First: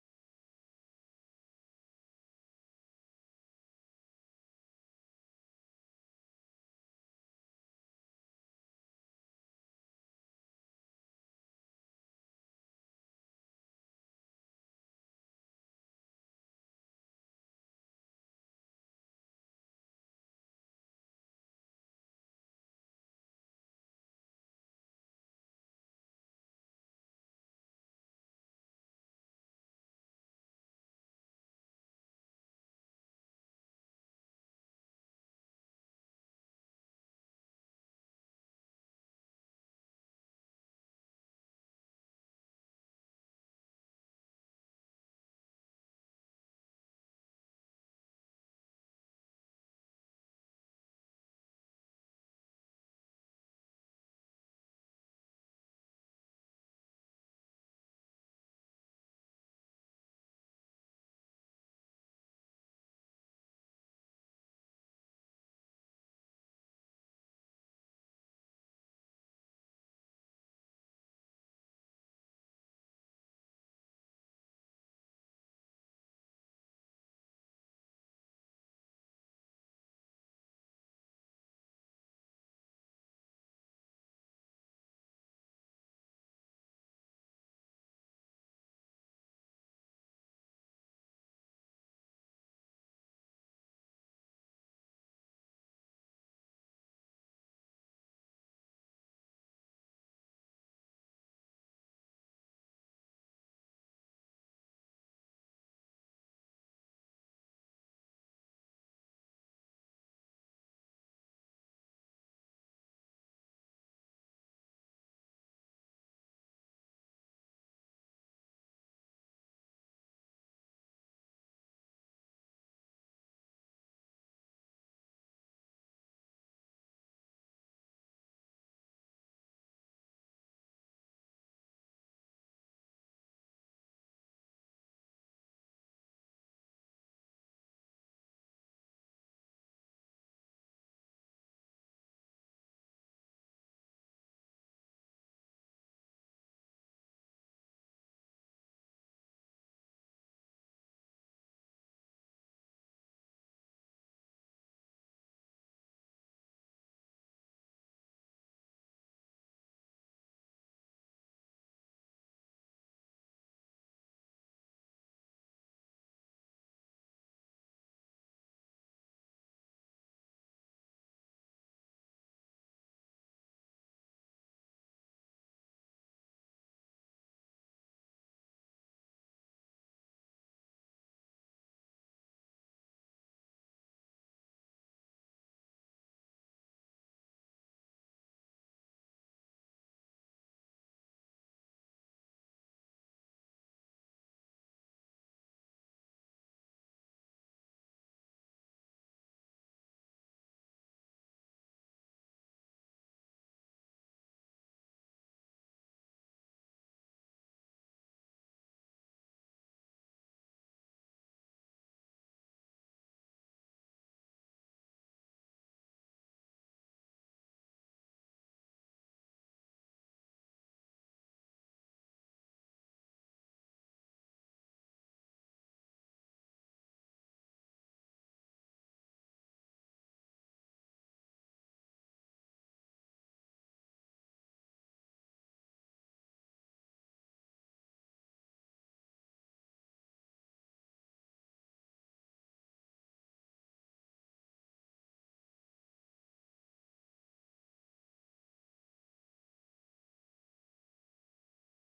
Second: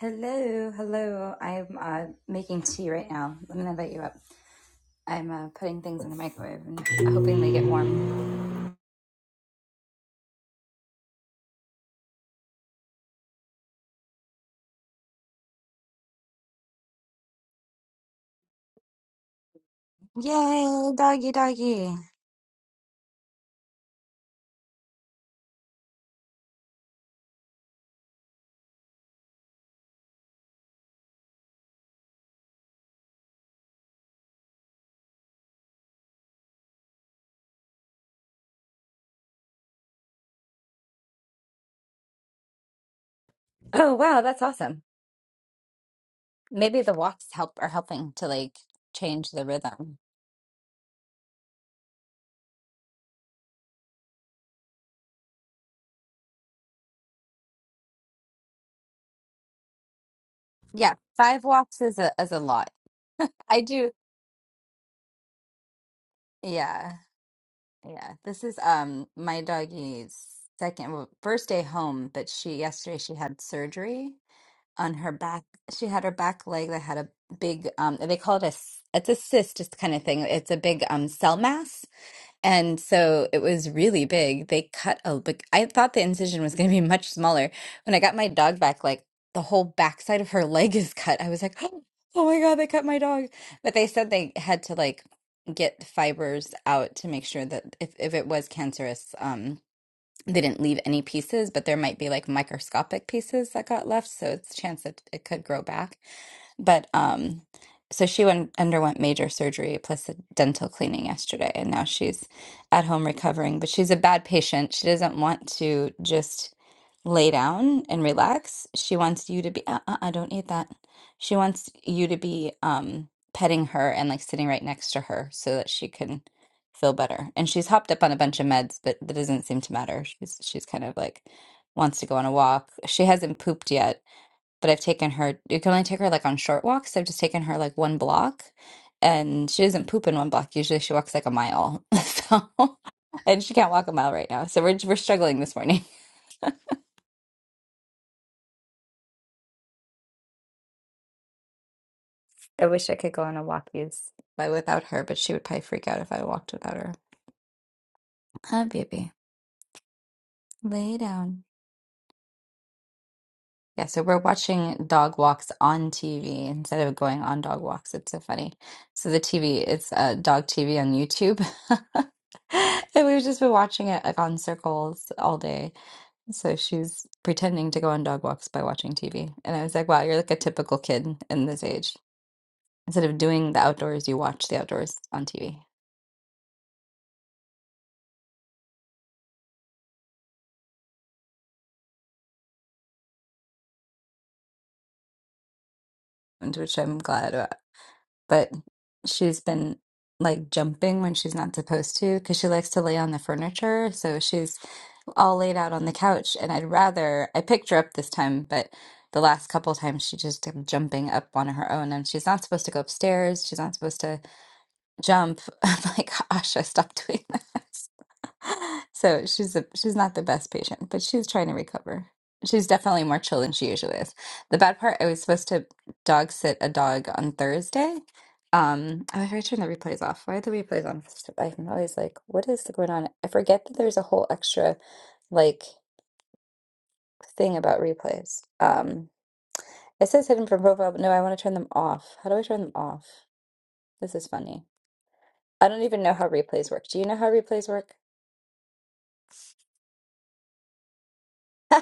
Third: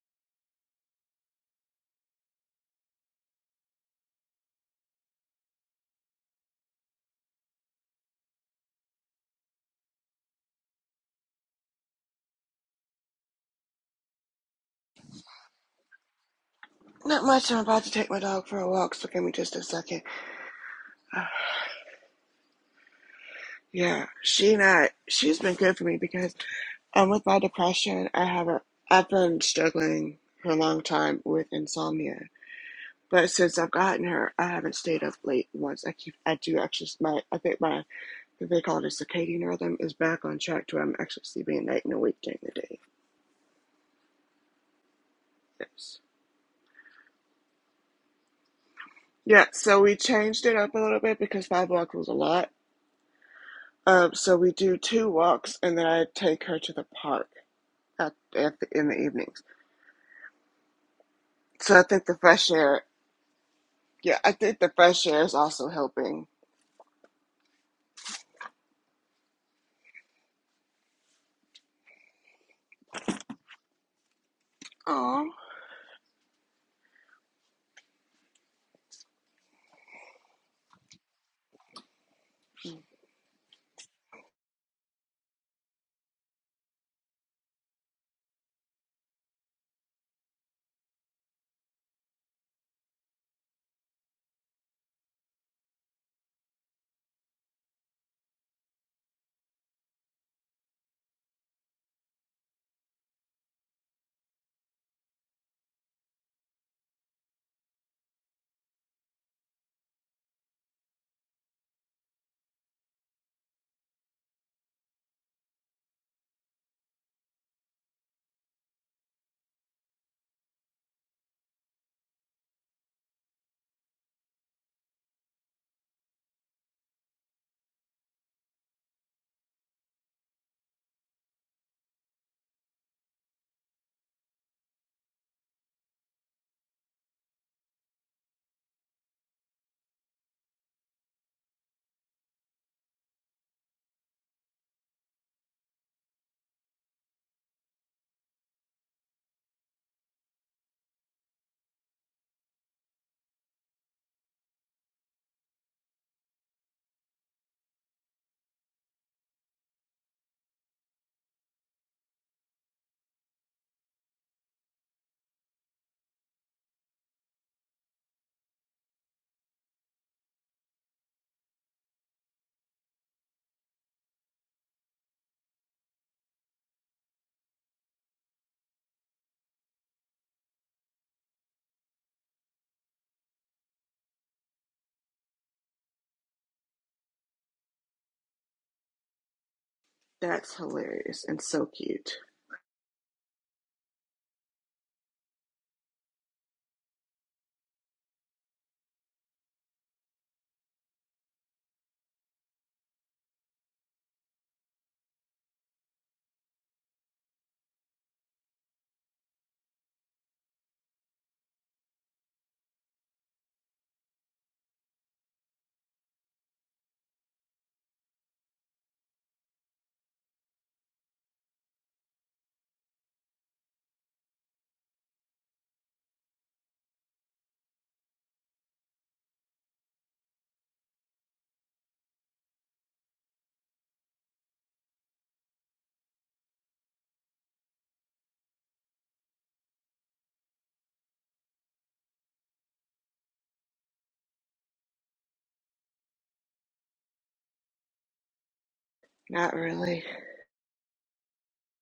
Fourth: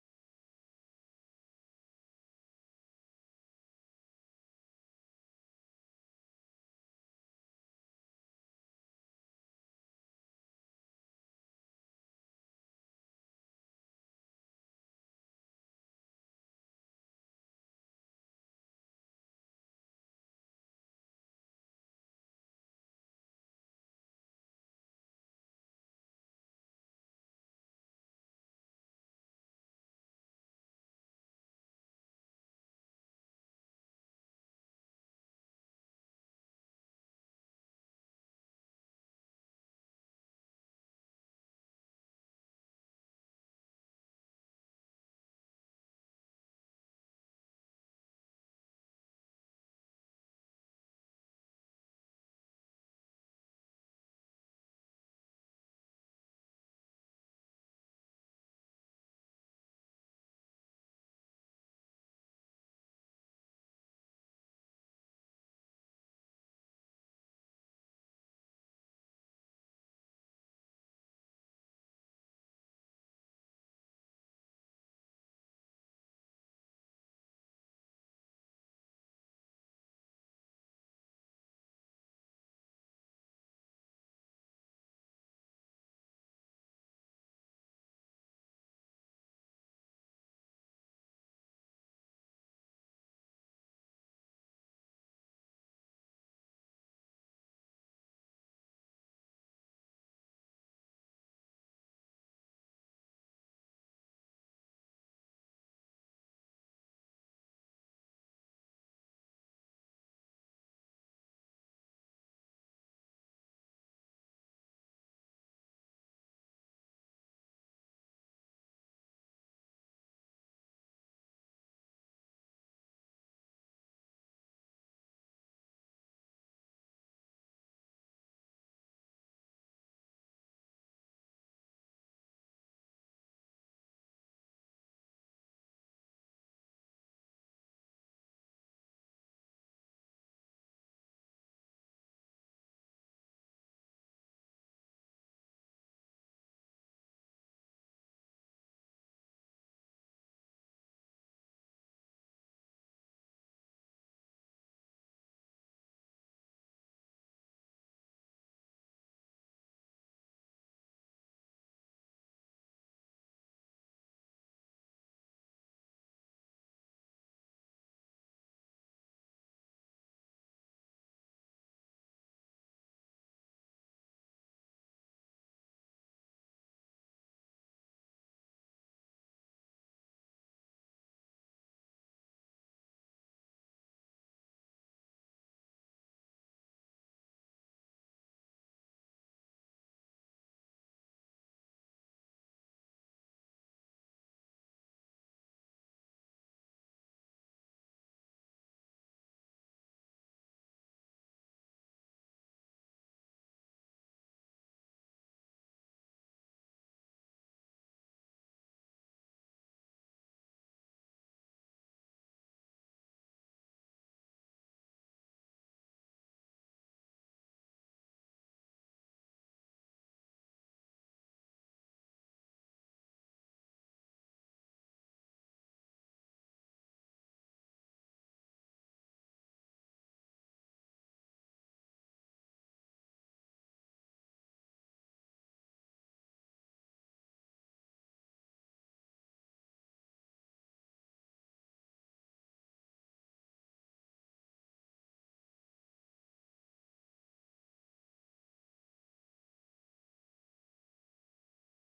Hello, hello. I'm uh, making tea right now. Let me invite you up. I'm uh, putting things in the microwave and hoping they get warm. Not much. I'm about to take my dog for a walk, so give me just a second. Yay, doggy, doggy. Yeah, she not. She's been good for me because um, with my depression, I have a. I've been struggling for a long time with insomnia, but since I've gotten her, I haven't stayed up late once. I keep. I do actually. My. I think my. what They call it a circadian rhythm is back on track to where I'm actually sleeping at night and awake during the day. Oh, wow, that's awesome. Yes. Maybe the walks help are helping to like change the Yeah. So we rhythm. changed it up a little bit because five walks was a lot. Um. So we do two walks, and then I take her to the park at, at the, in the evenings. Yeah, five So walks I is think a the is a fresh lot. air, I do. yeah, I think the fresh air is also helping. Yeah, yeah. This is um my doggy's second well, first day home, but she yesterday she had surgery on her Oh, back. She had her back leg that had a big um they call it a s- it's a cyst just kind of thing. It's a big um cell mass. And so it was really big. They cut a big I thought the incision was going to be much smaller. When I got my dog back like the whole backside of her leg is cut. I was like, "Oh, oh my God, they cut my dog." But they said they had to like get fibers out to make sure that if if it was cancerous, um, they didn't leave any pieces, but there might be like microscopic pieces that got left, so it's a chance that it could grow back. But um, so she went underwent major surgery plus a dental cleaning yesterday, and now she's at home recovering. But she's a bad patient. She doesn't want to just lay down and relax. She wants you to be, uh, uh, uh, don't eat that. She wants you to be um, petting her and like sitting right next to her so that she can feel better. And she's hopped up on a bunch of meds, but that doesn't seem to matter. She's she's kind of like wants to go on a walk. She hasn't pooped yet, but I've taken her. You can only take her like on short walks. I've just taken her like one block, and she doesn't poop in one block. Usually she walks like a mile. So, and she can't walk a mile right now. So we're we're struggling this morning. I wish I could go on a walkies by without her, but she would probably freak out if I walked without her. Hi, baby. Lay down. Yeah, so we're watching dog walks on TV instead of going on dog walks. It's so funny. So the TV, it's uh, dog TV on YouTube. And we've just been watching it like on circles all day. So she's pretending to go on dog walks by watching TV. And I was like, wow, you're like a typical kid in this age. Instead of doing the outdoors, you watch the outdoors on TV, that's hilarious and so cute. and which I'm glad about. But she's been like jumping when she's not supposed to because she likes to lay on the furniture. So she's all laid out on the couch, and I'd rather I picked her up this time, but the last couple times she just kept jumping up on her own, and she's not supposed to go upstairs. She's not supposed to jump. I'm like, gosh, I stopped doing that. So she's a, she's not the best patient, but she's trying to recover. She's definitely more chill than she usually is. The bad part, I was supposed to dog sit a dog on Thursday. Um, oh, if I turn the replays off, why are the replays on? I'm always like, what is going on? I forget that there's a whole extra like thing about replays. Um, it says hidden from profile, but no, I want to turn them off. How do I turn them off? This is funny. I don't even know how replays work. Do you know how replays work? Not really.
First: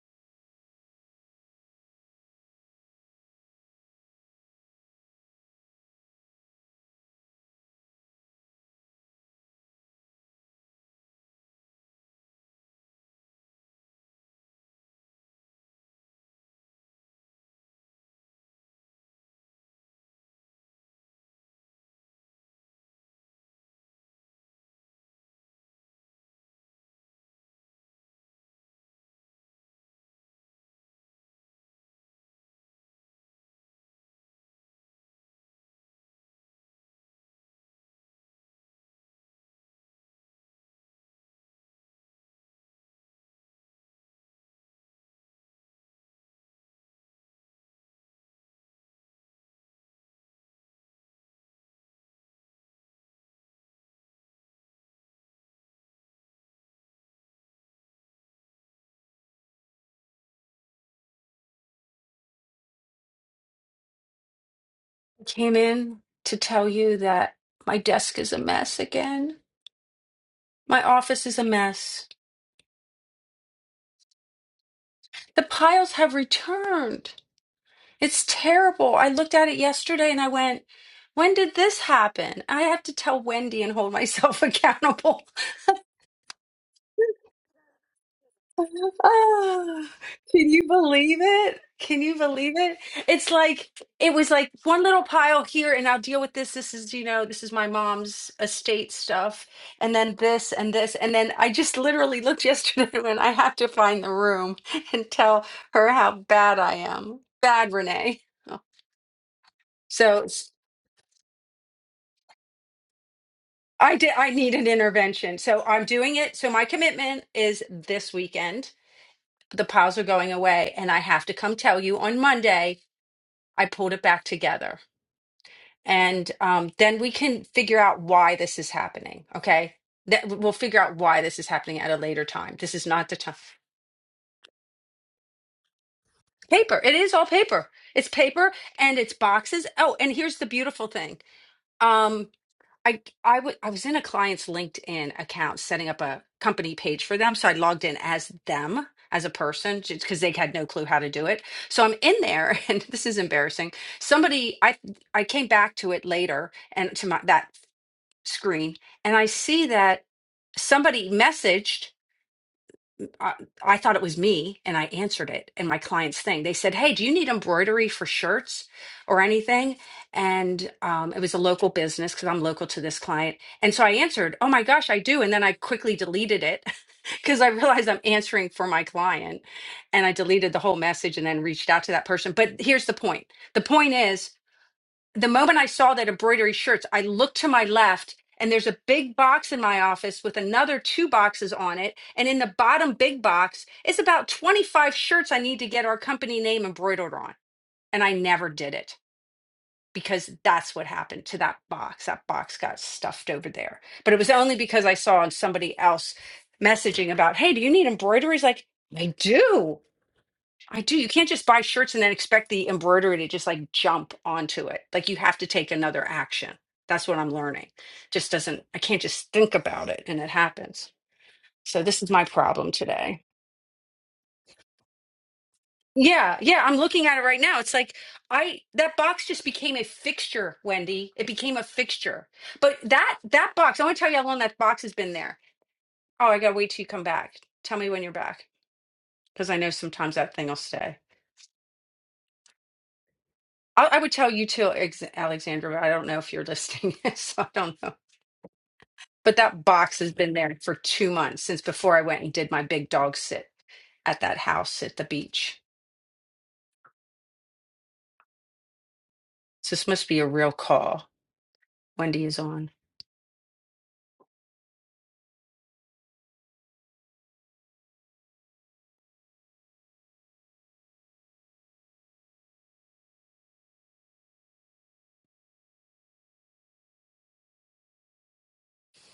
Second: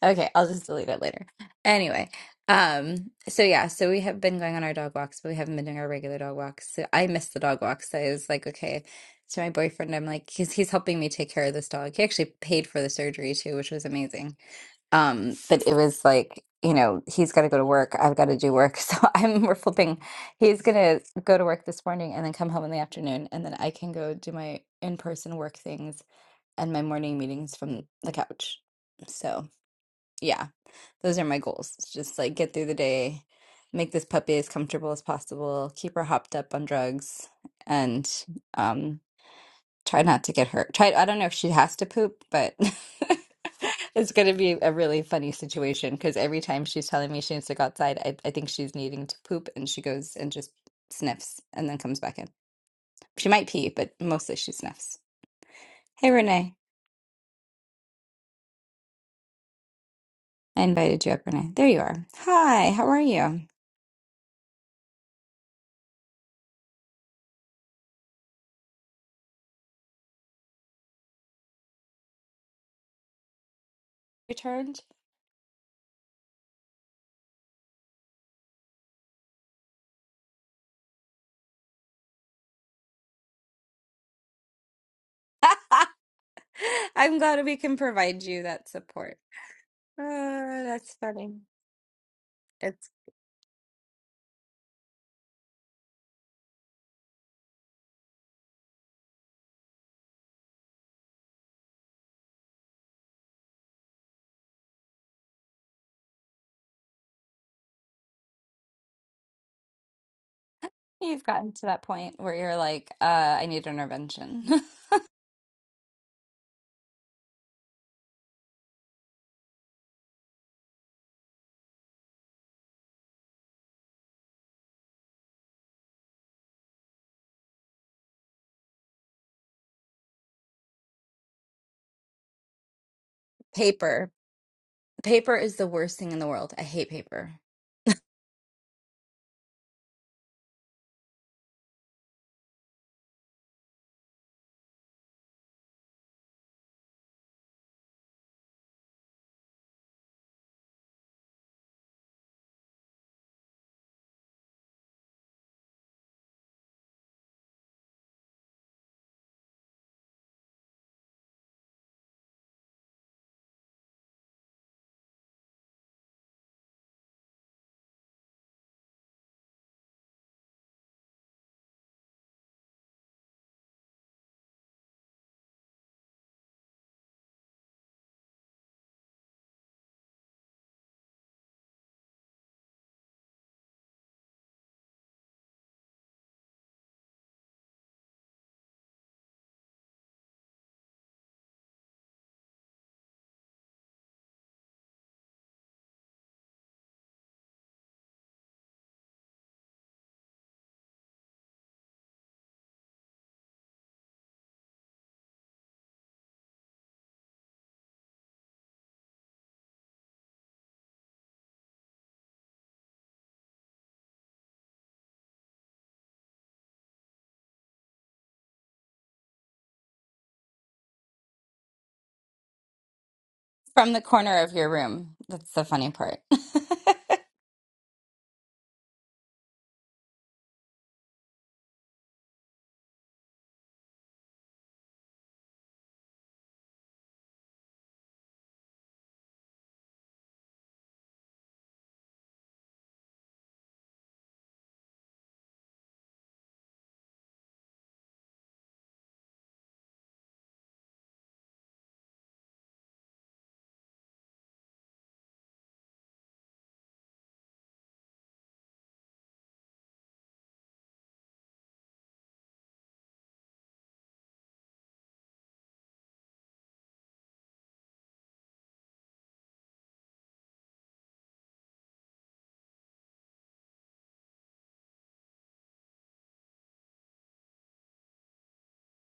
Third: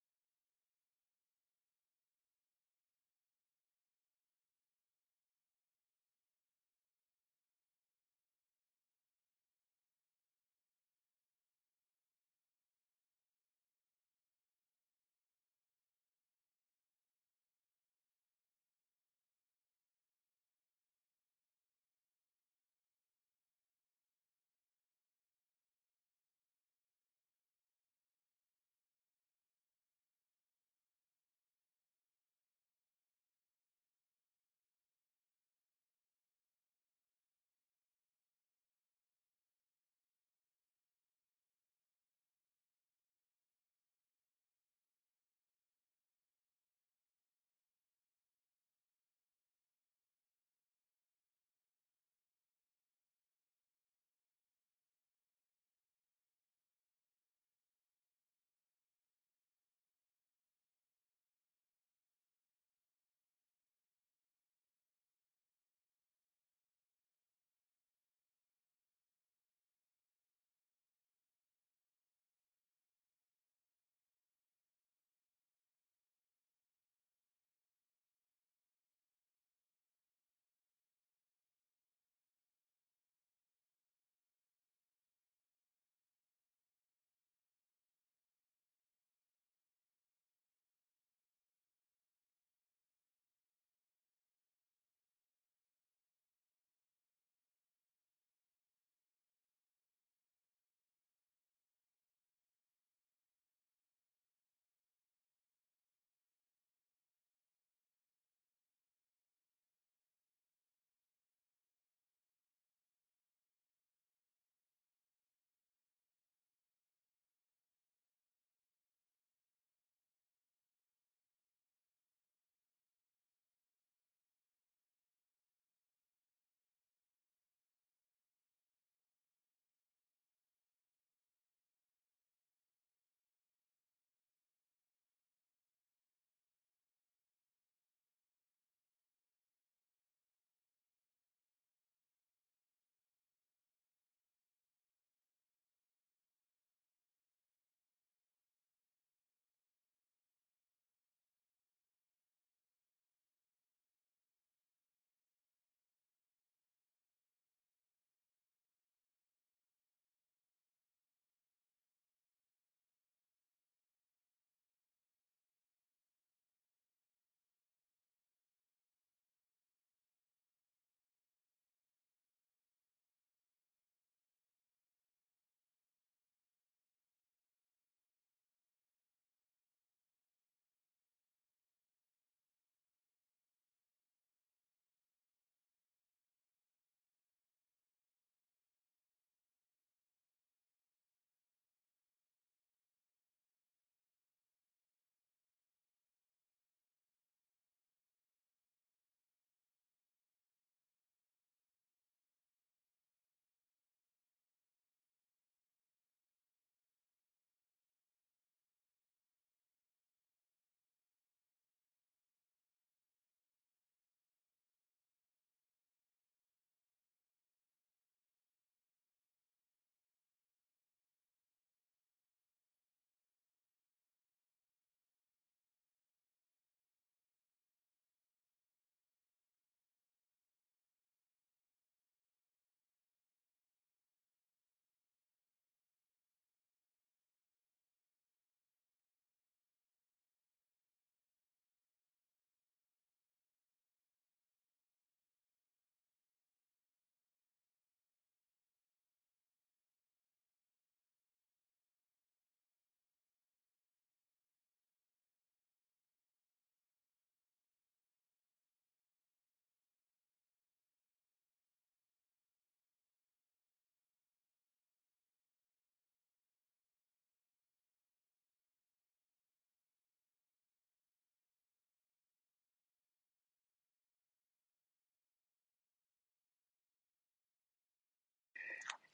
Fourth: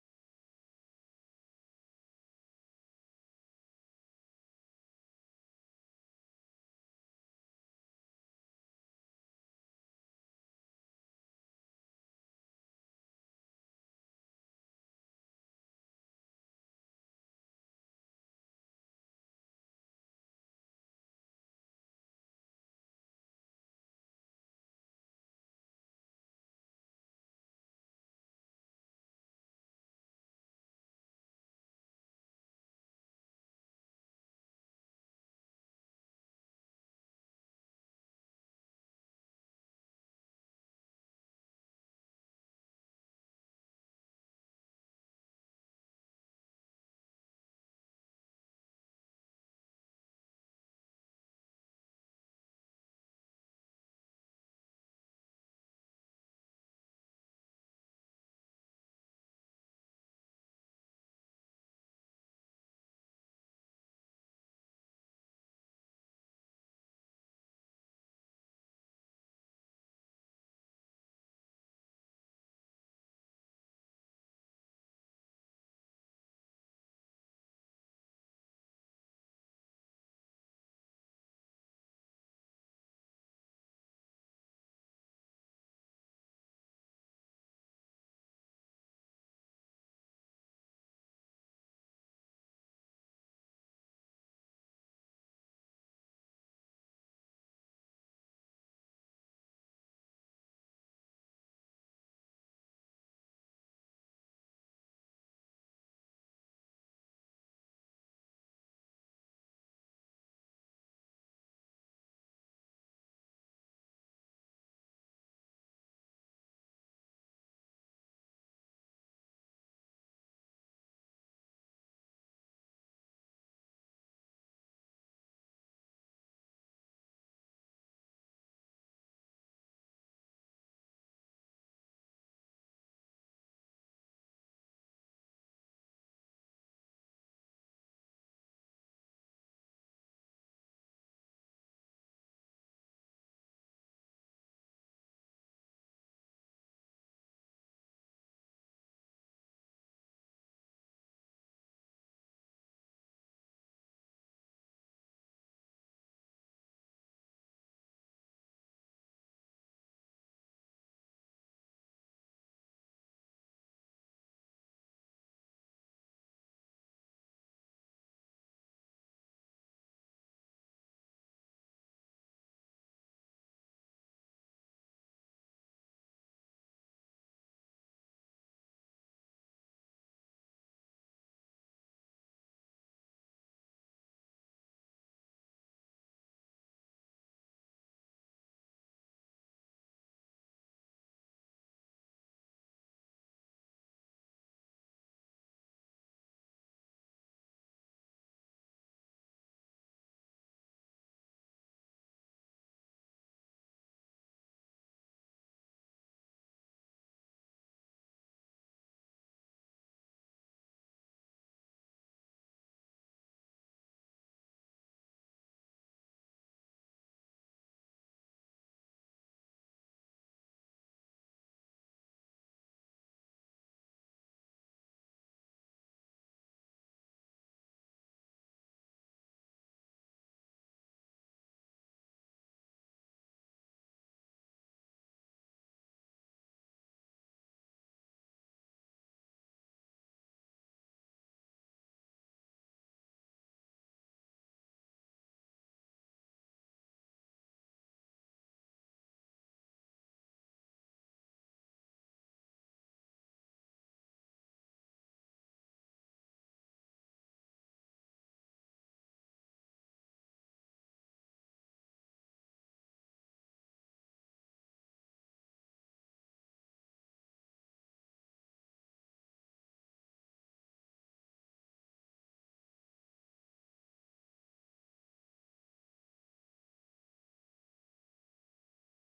Okay, I'll just delete it later. Anyway, um, so yeah, so we have been going on our dog walks, but we haven't been doing our regular dog walks. So I missed the dog walks. So I was like, okay, to my boyfriend, I'm like, he's he's helping me take care of this dog. He actually paid for the surgery too, which was amazing. Um, but it was like, you know, he's got to go to work. I've got to do work. So I'm we're flipping. He's gonna go to work this morning and then come home in the afternoon, and then I can go do my in-person work things and my morning meetings from the couch. So yeah, those are my goals. It's just like get through the day, make this puppy as comfortable as possible, keep her hopped up on drugs, and um, try not to get hurt. Try, I don't know if she has to poop, but it's going to be a really funny situation because every time she's telling me she needs to go outside, I, I think she's needing to poop and she goes and just sniffs and then comes back in. She might pee, but mostly she sniffs. Hey, Renee. I invited you up, Renee. There you are. Hi, how are you? came in to tell you that my desk is a mess again. My office is a mess. Returned? The piles have returned. It's terrible. I looked at it yesterday and I went, when did this happen? I have to tell Wendy and hold myself accountable I'm glad we can provide you that support. Ah, can Oh, you that's believe funny. it? Can you believe it? It's It's like it was like one little pile here, and I'll deal with this. This is, you know, this is my mom's estate stuff, and then this and this, and then I just literally looked yesterday when I have to find the room and tell her how bad I am. Bad Renee. Oh, So s- you've gotten to that point where you're like, uh, I need an I did I intervention. need an intervention. So I'm doing it. So my commitment is this weekend. The piles are going away and I have to come tell you on Monday I pulled it back together. And um, then we can figure out why this is happening. Okay. That we'll figure out why this is happening at a later time. This is not the time. Paper. Paper is the worst thing in the world. I Paper. hate It is all paper. paper. It's paper and it's boxes. Oh, and here's the beautiful thing. Um, I I wa- I was in a client's LinkedIn account setting up a company page for them. So I logged in as them as a person because they had no clue how to do it. So I'm in there and this is embarrassing. Somebody I I came back to it later and to my that screen and I see that somebody messaged. I, I thought it was me and I answered it in my client's thing. They said, Hey, do you need embroidery for shirts or anything? And um, it was a local business because I'm local to this client. And so I answered, Oh my gosh, I do. And then I quickly deleted it because I realized I'm answering for my client. And I deleted the whole message and then reached out to that person. But here's the point the point is, the moment I saw that embroidery shirts, I looked to my left and there's a big box in my office with another two boxes on it. And in the bottom big box is about 25 shirts I need to get our company name embroidered on. And I never did it because that's what happened to that box. That box got stuffed over there. But it was only because I saw on somebody else messaging about, hey, do you need embroideries? Like, I do. I do. You can't just buy shirts and then expect the embroidery to just like jump onto it. Like you have to take another action. That's what I'm learning. Just doesn't, I can't just think about it and it happens. So this is my problem today. From the corner of your room. That's the funny part. Yeah, yeah, I'm looking at it right now. It's like I that box just became a fixture, Wendy. It became a fixture. But that that box, I want to tell you how long that box has been there. Oh, I gotta wait till you come back. Tell me when you're back because I know sometimes that thing will stay. I, I would tell you too, Ex- Alexandra, but I don't know if you're listening, so I don't know. But that box has been there for two months since before I went and did my big dog sit at that house at the beach. So this must be a real call. Wendy is on.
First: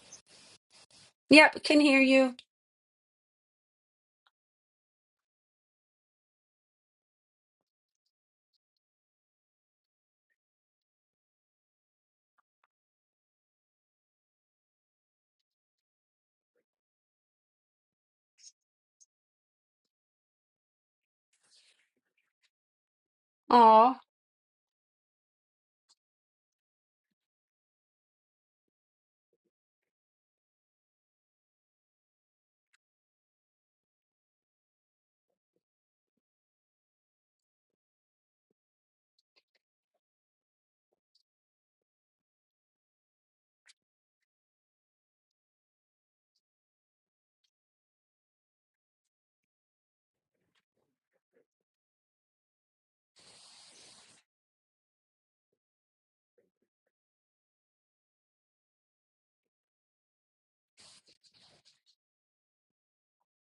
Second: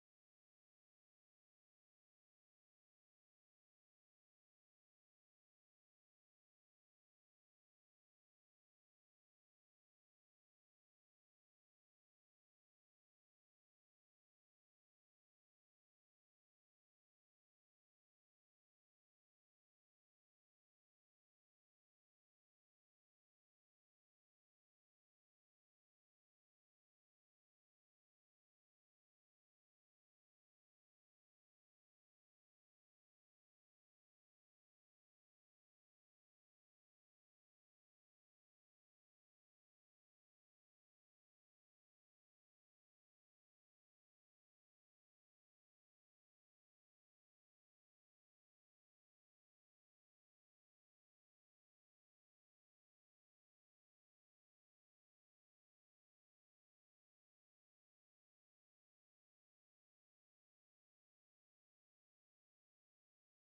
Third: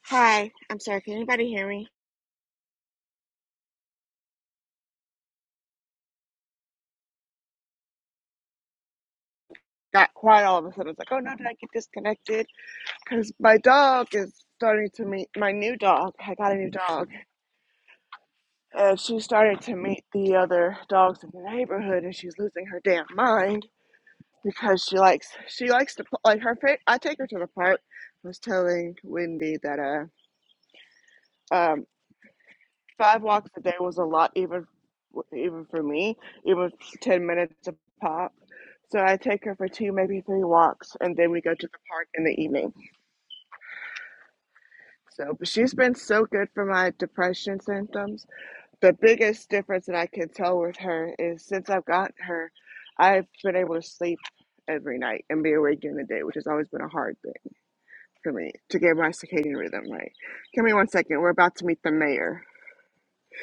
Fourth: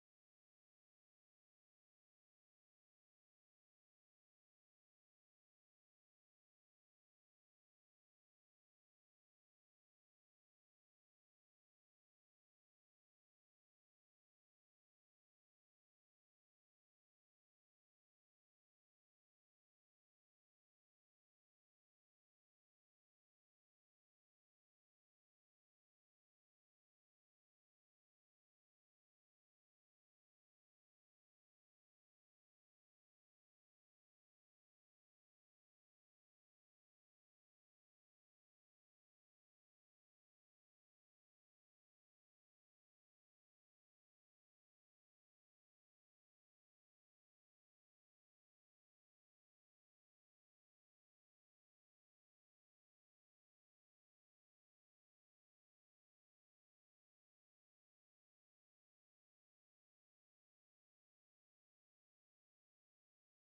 Hi, I'm sorry. Can anybody Yep, hear can me? hear you. Got quiet all of a sudden. I was like, oh no, did I get disconnected? Because my dog is starting to meet my new dog. I got a new dog. And she started to meet the other dogs in the neighborhood, and she's losing her damn mind Aw, because she likes she likes to pl- like her fa I take her to the park. I was telling Wendy that uh um five walks a day was a lot even even for me even ten minutes a pop. So I take her for two maybe three walks and then we go to the park in the evening. So but she's been so good for my depression symptoms. The biggest difference that I can tell with her is since I've gotten her, I've been able to sleep every night and be awake during the day, which has always been a hard thing. for me to get my circadian rhythm right. Give me one second. We're about to meet the mayor.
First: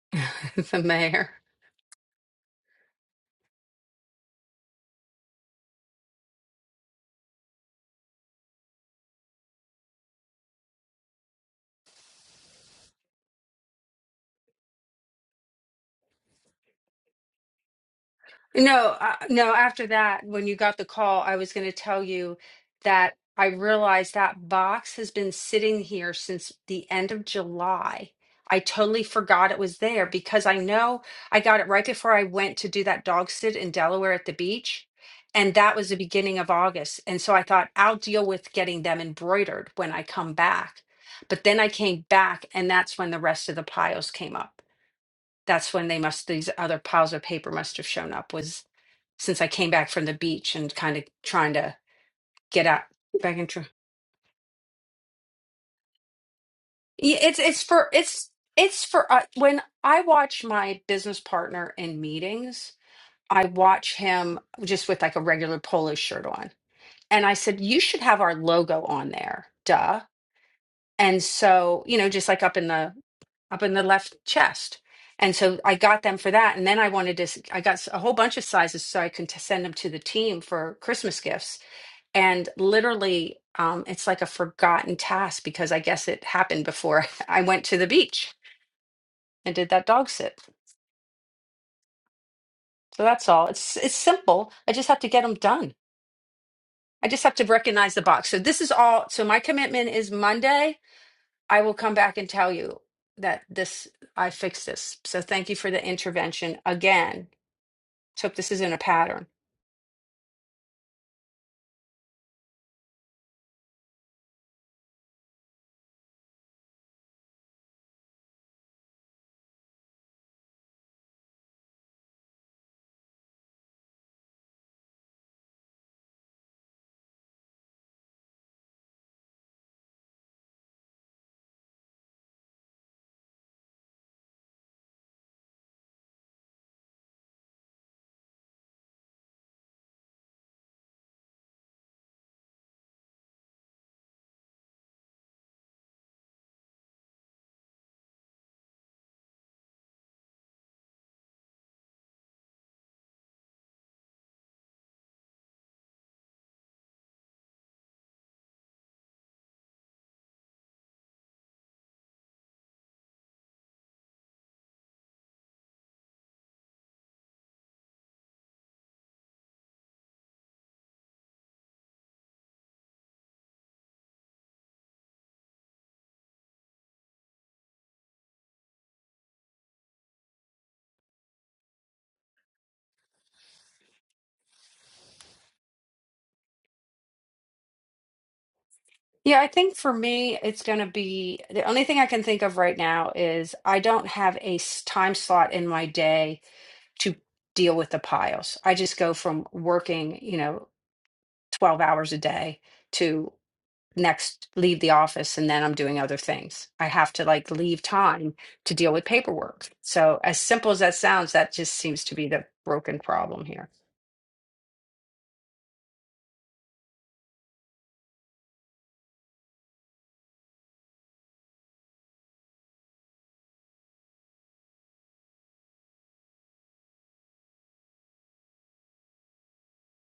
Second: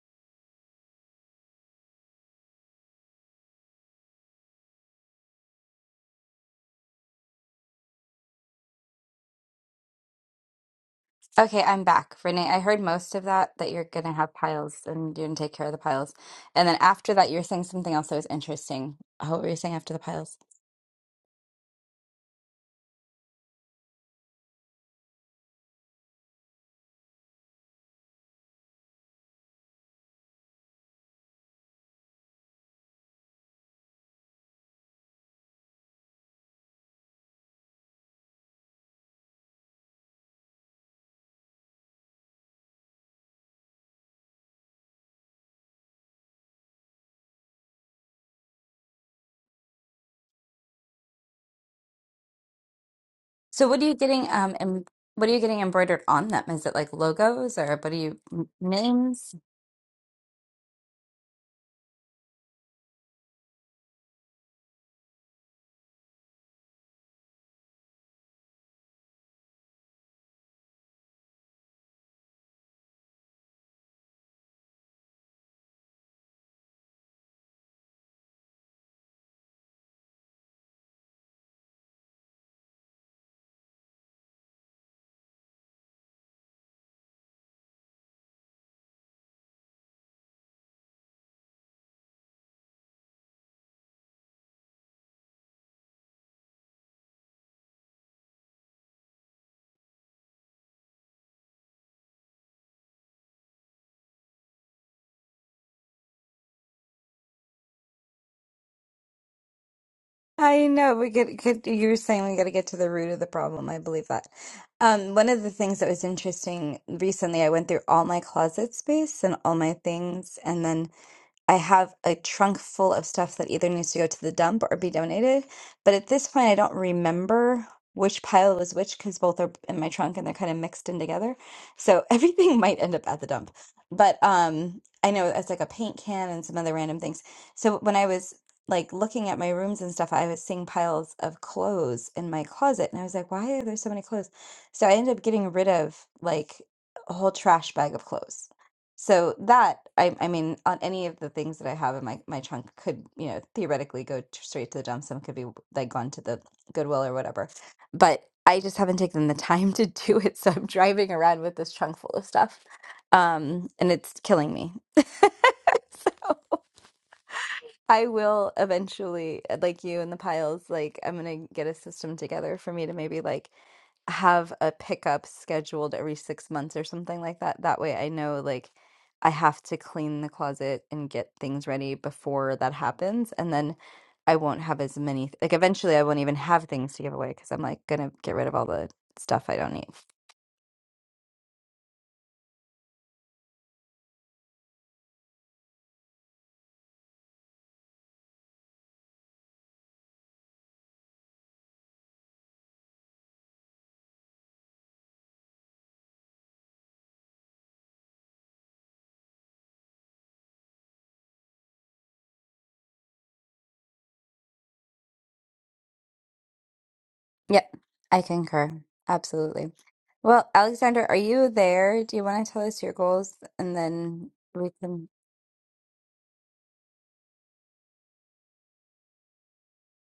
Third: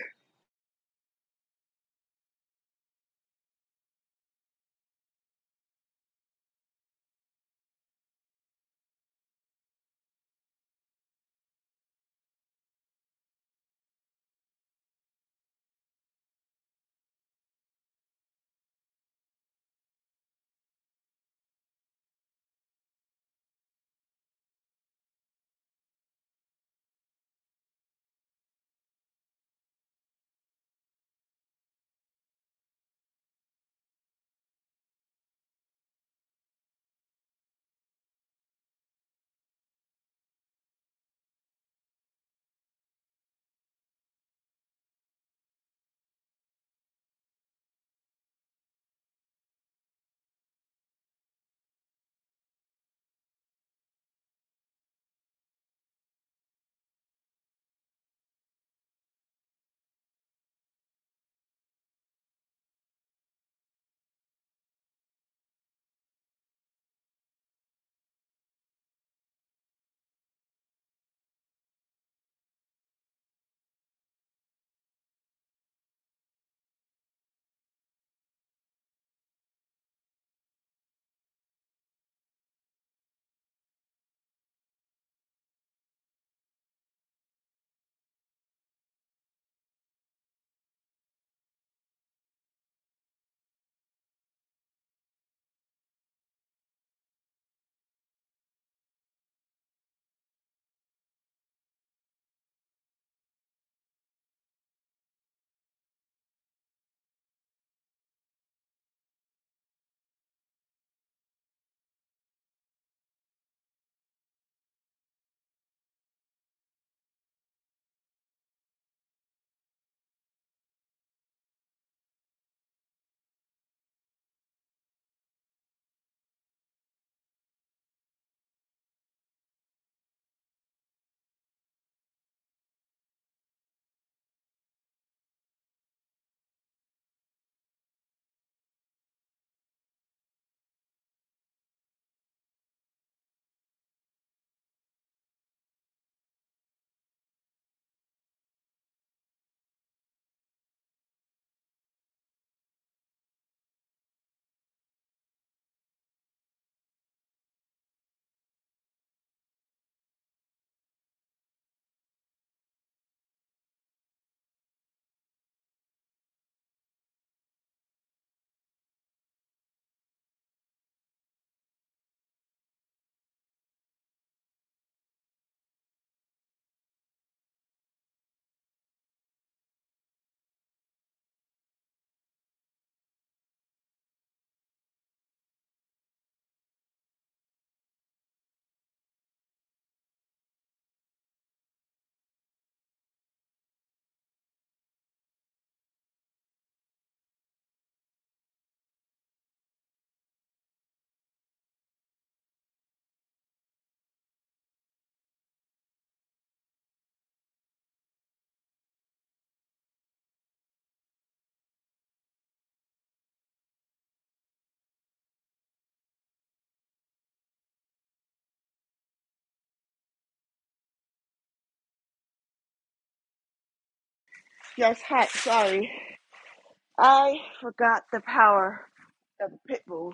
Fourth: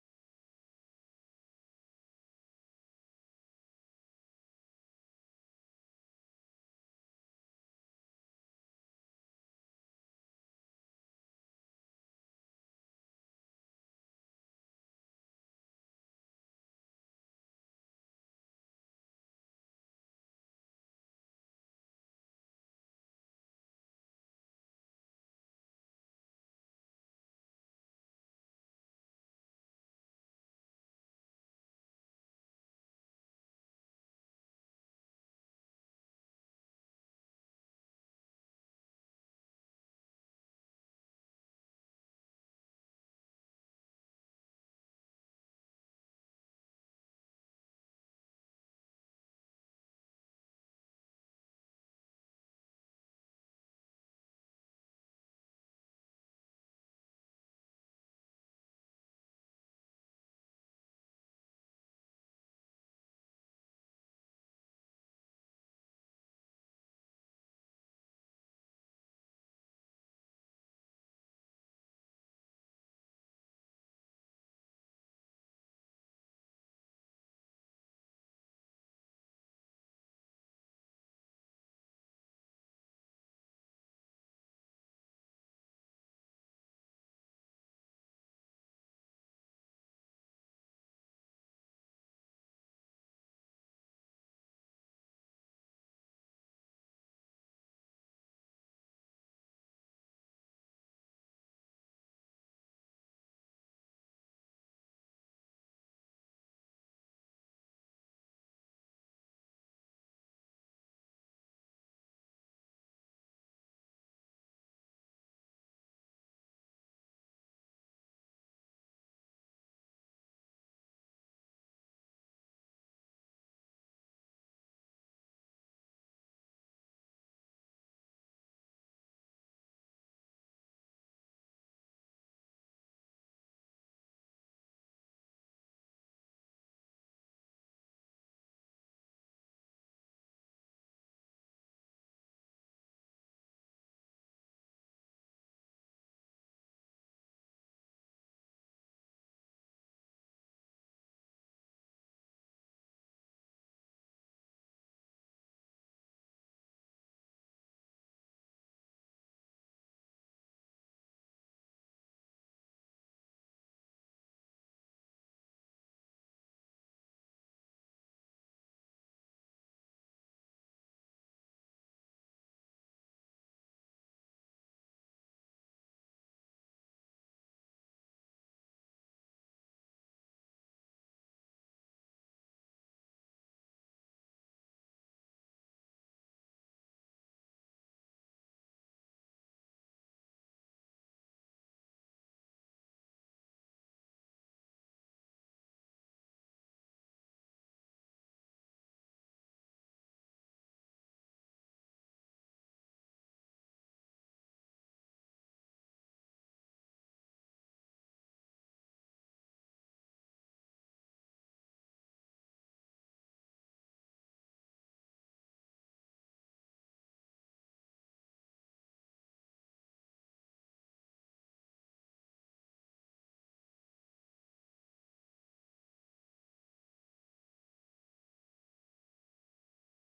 the mayor. Okay, I'm back. Renee, I heard most of that, that you're gonna have piles and you're gonna take care of the piles. And then after that, you're saying something else that was interesting. No, uh, Oh, what were no, you saying after after the that, piles? when you got the call, I was going to tell you that I realized that box has been sitting here since the end of July. I totally forgot it was there because I know I got it right before I went to do that dog sit in Delaware at the beach. And that was the beginning of August. And so I thought I'll deal with getting them embroidered when I come back. But then I came back, and that's when the rest of the piles came up. That's when they must, these other piles of paper must have shown up, was since I came back from the beach and kind of trying to get out back into So what are you getting um em what are you getting embroidered on them? Is it like Yeah, it's logos it's or for what are you it's m- it's for uh, names? when I watch my business partner in meetings, I watch him just with like a regular polo shirt on. And I said, "You should have our logo on there." Duh. And so, you know, just like up in the up in the left chest. And so I got them for that. And then I wanted to, s- I got s- a whole bunch of sizes so I could t- send them to the team for Christmas gifts and literally um, it's like a forgotten task because i guess it happened before i went to the beach and did that dog sit so that's all it's it's simple i just have to get them done i just have to recognize the box so this is all so my commitment is monday i will come back and tell you that this i fixed this so thank you for the intervention again so if this isn't a pattern I know we could, could you were saying we got to get to the root of the problem. I believe that. Um, one of the things that was interesting recently, I went through all my closet space and all my things, and then I have a trunk full of stuff that either needs to go to the dump or be donated. But at this point, I don't remember which pile was which because both are in my trunk and they're kind of mixed in together. So everything might end up at the dump. But um, I know it's like a paint can and some other random things. So when I was like looking at my rooms and stuff, I was seeing piles of clothes in my closet. And I was like, why are there so many clothes? So I ended up getting rid of like a whole trash bag of clothes so that I, I mean, on any of the things that I have in my my trunk could, you know, theoretically go t- straight to the dump. Some could be like gone to the Goodwill or whatever. But I just haven't taken the time to do it, so I'm driving around with this trunk full of stuff, um, and it's killing me. I will eventually, uh, like you and the piles, like I'm gonna get a system together for me to maybe like have a pickup scheduled every six months or something like that. That way I know like I have to clean the closet and get things ready before that happens. And then I won't have as many, like eventually I won't even have things to give away because I'm like gonna get rid of all the yeah stuff i I don't think need. for me it's going to be the only thing i can think of right now is i don't have a s- time slot in my day to deal with the piles. I just go from working, you know, 12 hours a day to next leave the office and then I'm doing other things. I have to like leave time to deal with paperwork. So, as simple as that sounds, that just seems to be the broken problem here. Yep, I concur. Absolutely. Well, Alexander, are you there? Do you want to tell us your goals and then we Yes, can? hi. Sorry. I forgot the power of a pit bull